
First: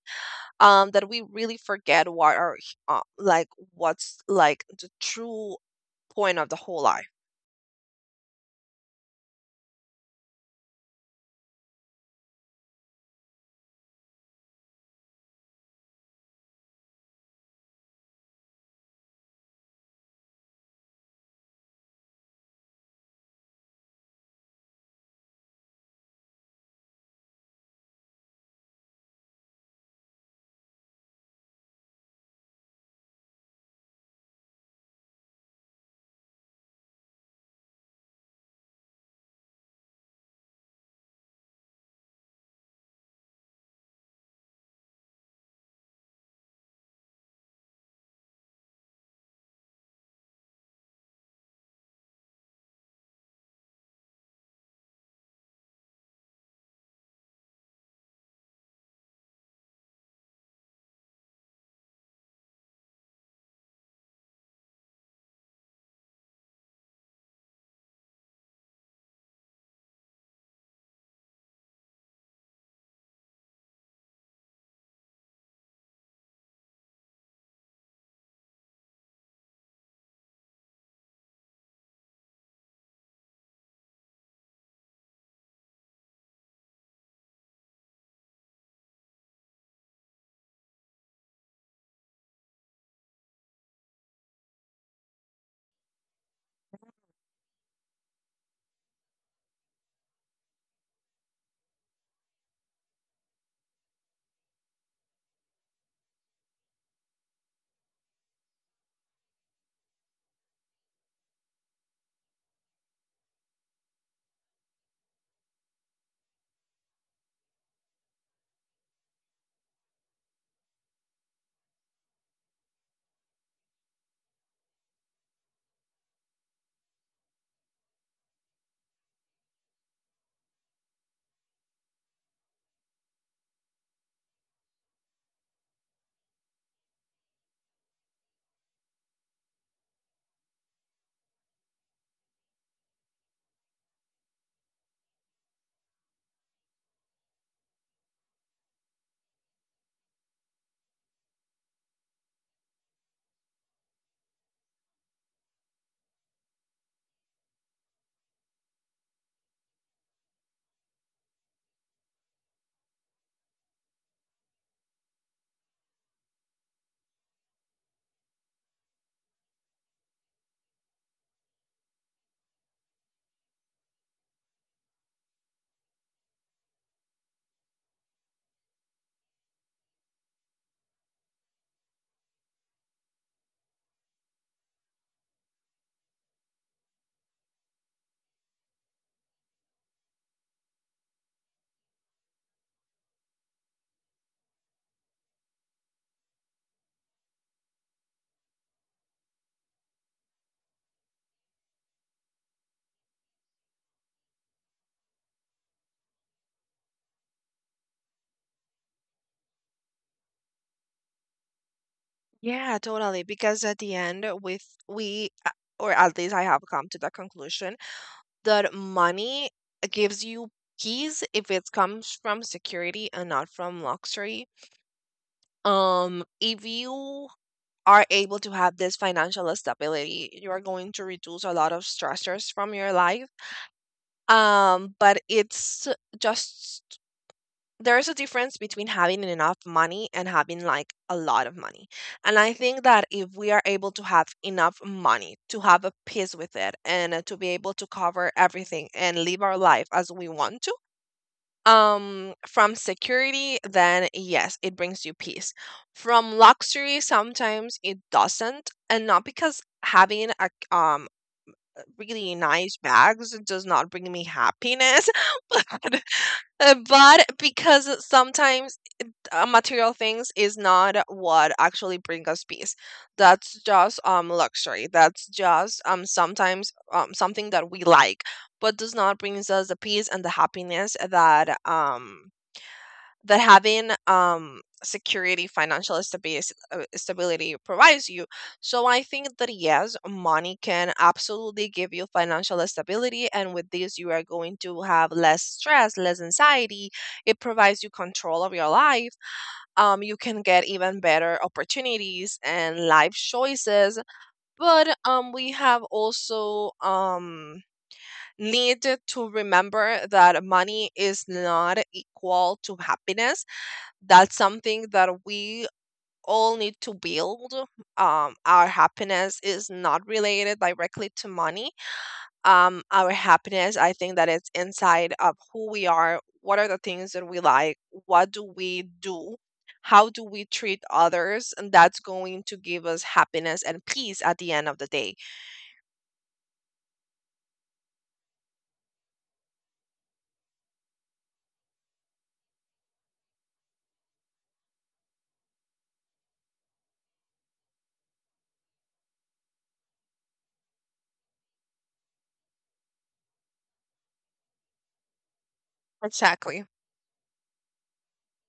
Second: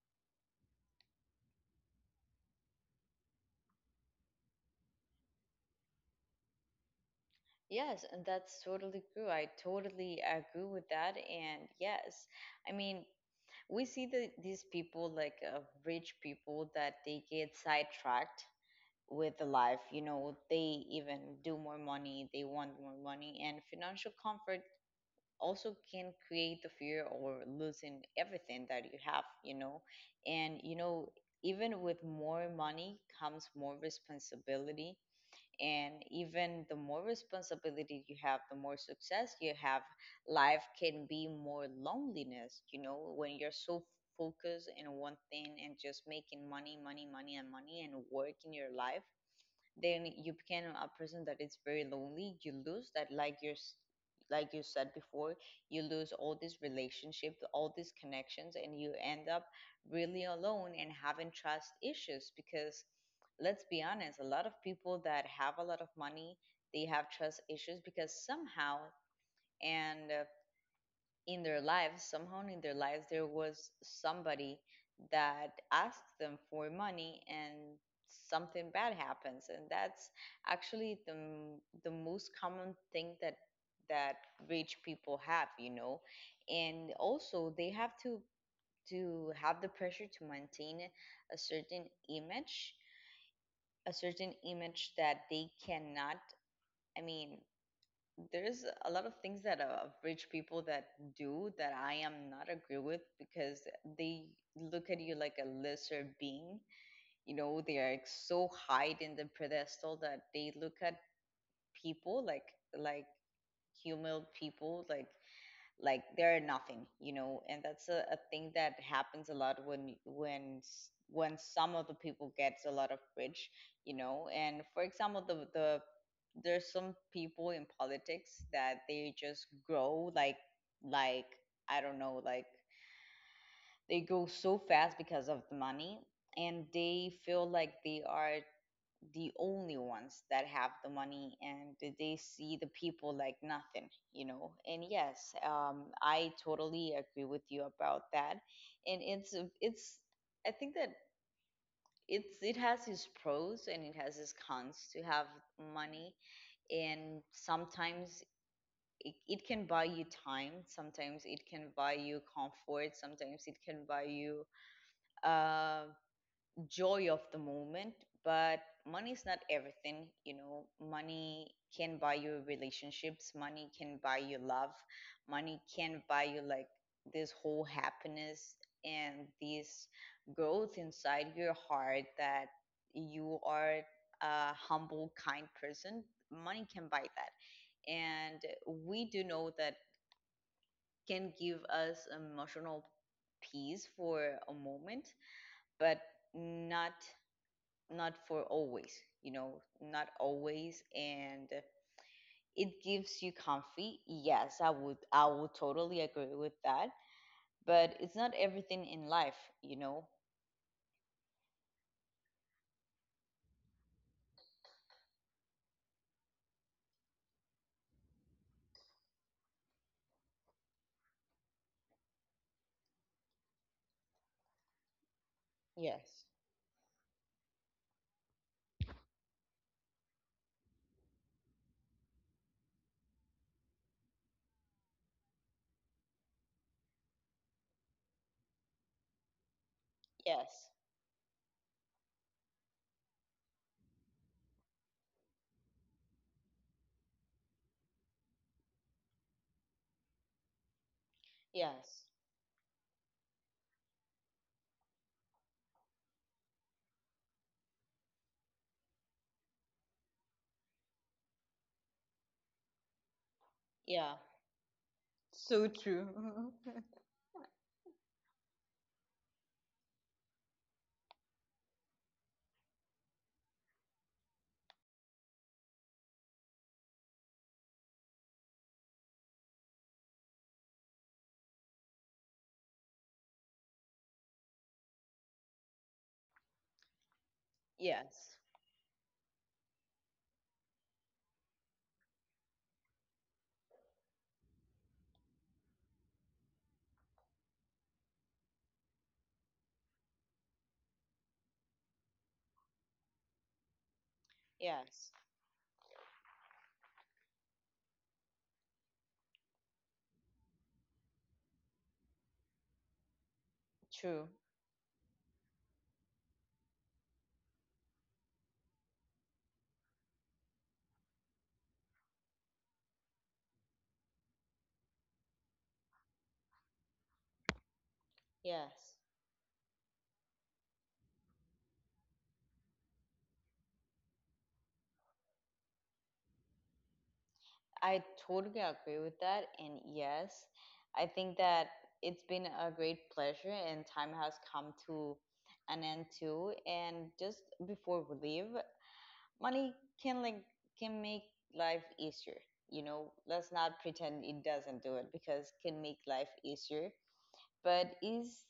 Speaker 1: that we really forget what are, like, what's like the true point of the whole life.
Speaker 2: Yes, and that's totally true. I totally agree with that. And yes, I mean, we see these people, like rich people, that they get sidetracked with the life. They even do more money, they want more money, and financial comfort also can create the fear or losing everything that you have. And, you know, even with more money comes more responsibility. And even the more responsibility you have, the more success you have, life can be more loneliness, you know, when you're so focused in one thing and just making money, money, money, and money and work in your life. Then you become a person that is very lonely, you lose that, like you said before, you lose all these relationships, all these connections, and you end up really alone and having trust issues, because let's be honest, a lot of people that have a lot of money, they have trust issues because somehow, and in their lives, somehow in their lives, there was somebody that asked them for money, and something bad happens. And that's actually the most common thing that rich people have. And also they have to have the pressure to maintain a certain image, a certain image that they cannot, I mean, there's a lot of things that rich people that do that I am not agree with because they look at you like a lesser being. They are like, so high in the pedestal that they look at people like human people like they're nothing. And that's a thing that happens a lot when some of the people gets a lot of rich. And for example, there's some people in politics that they just grow like I don't know, like they grow so fast because of the money, and they feel like they are the only ones that have the money and they see the people like nothing, you know. And yes, I totally agree with you about that. And it's a- it's I think that it has its pros and it has its cons to have money. And sometimes it can buy you time. Sometimes it can buy you comfort. Sometimes it can buy you um joy of the moment, but money is not everything. Money can buy you relationships, money can buy you love, money can buy you like this whole happiness and this growth inside your heart that you are a humble, kind person. Money can buy that. And we do know that can give us emotional peace for a moment, but not not for always, not always. And it gives you comfy. Yes, I would, totally agree with that. But it's not everything in life, you know.
Speaker 1: Yeah, totally. Because at the end, or at least I have come to the conclusion that money gives you peace if it comes from security and not from luxury.
Speaker 2: Yes,
Speaker 1: If you are able to have this financial stability, you are going to reduce a lot of stressors from your life. But it's just there is a difference between having enough money and having
Speaker 2: yes,
Speaker 1: like a lot of money. And I think that if we are able to have enough money to have a peace with it and to be able to cover everything and live our life as we want to,
Speaker 2: yes,
Speaker 1: from security, then yes, it brings you peace. From luxury, sometimes it doesn't, and not because having a um really nice bags does not bring
Speaker 2: yeah.
Speaker 1: me happiness,
Speaker 2: So
Speaker 1: but
Speaker 2: true.
Speaker 1: but because sometimes material things is not what actually bring us peace. That's just luxury. That's just sometimes something that we like, but does not brings us the peace and the happiness that having security financial stability provides you.
Speaker 2: Yes,
Speaker 1: So I think that yes, money can absolutely give you financial stability, and with this you are going to have less stress, less anxiety. It provides you control of your life. You can get even better opportunities and life choices. But
Speaker 2: yes,
Speaker 1: we have also need to remember that money is not equal to happiness.
Speaker 2: true.
Speaker 1: That's something that we all need to build. Our happiness is not related directly to money. Our happiness, I think that it's inside of who we are, what are the things that we like, what do we
Speaker 2: Yes.
Speaker 1: do, how do we treat others, and that's going to give us happiness and peace at the end of the day.
Speaker 2: I totally agree with that. And yes, I think that it's been a great pleasure, and time has come to an end too. And just before we leave, money can like can make life easier. Let's not pretend it doesn't do it because it can make life
Speaker 1: Exactly.
Speaker 2: easier. But is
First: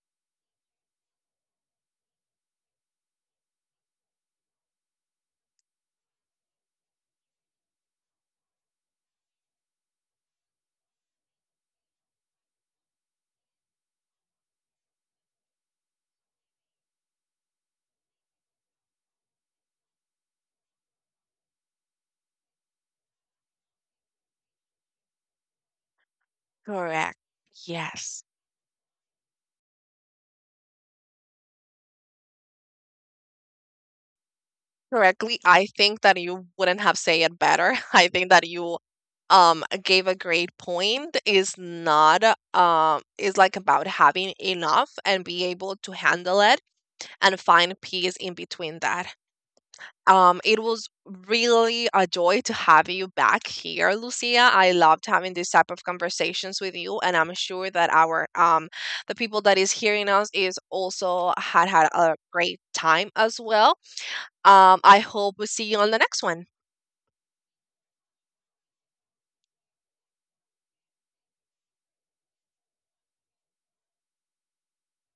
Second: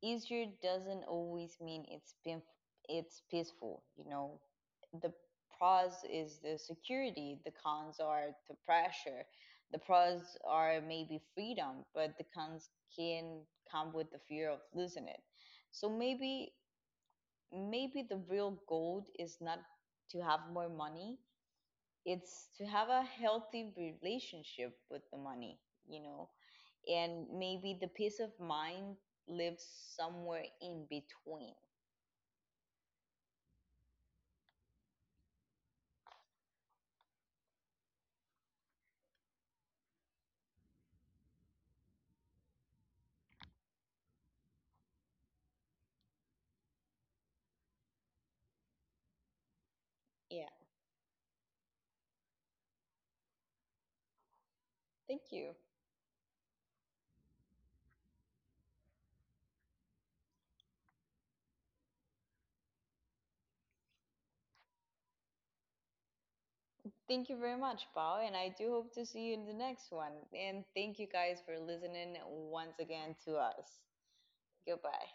Speaker 2: easier doesn't always mean it's peaceful. The pros is the security, the cons are the pressure. The pros are maybe freedom, but the cons can come with the fear of losing it, so maybe the real goal is not to have more money, it's to have a healthy relationship with the money you know
Speaker 1: Correct.
Speaker 2: and maybe the peace
Speaker 1: Yes.
Speaker 2: of mind lives somewhere in between.
Speaker 1: Correctly, I think that you wouldn't have said it better. I think that you gave a great point. Is not is like about having enough and be able to handle it and find peace in between that.
Speaker 2: Yeah.
Speaker 1: It was really a joy to have you back here, Lucia. I loved having
Speaker 2: Thank
Speaker 1: this
Speaker 2: you.
Speaker 1: type of conversations with you, and I'm sure that our the people that is hearing us is also had a great time as well. I hope we see you on the next one.
Speaker 2: Thank you very much, Bao, and I do hope to see you in the next one. And thank you guys for listening once again to us. Goodbye.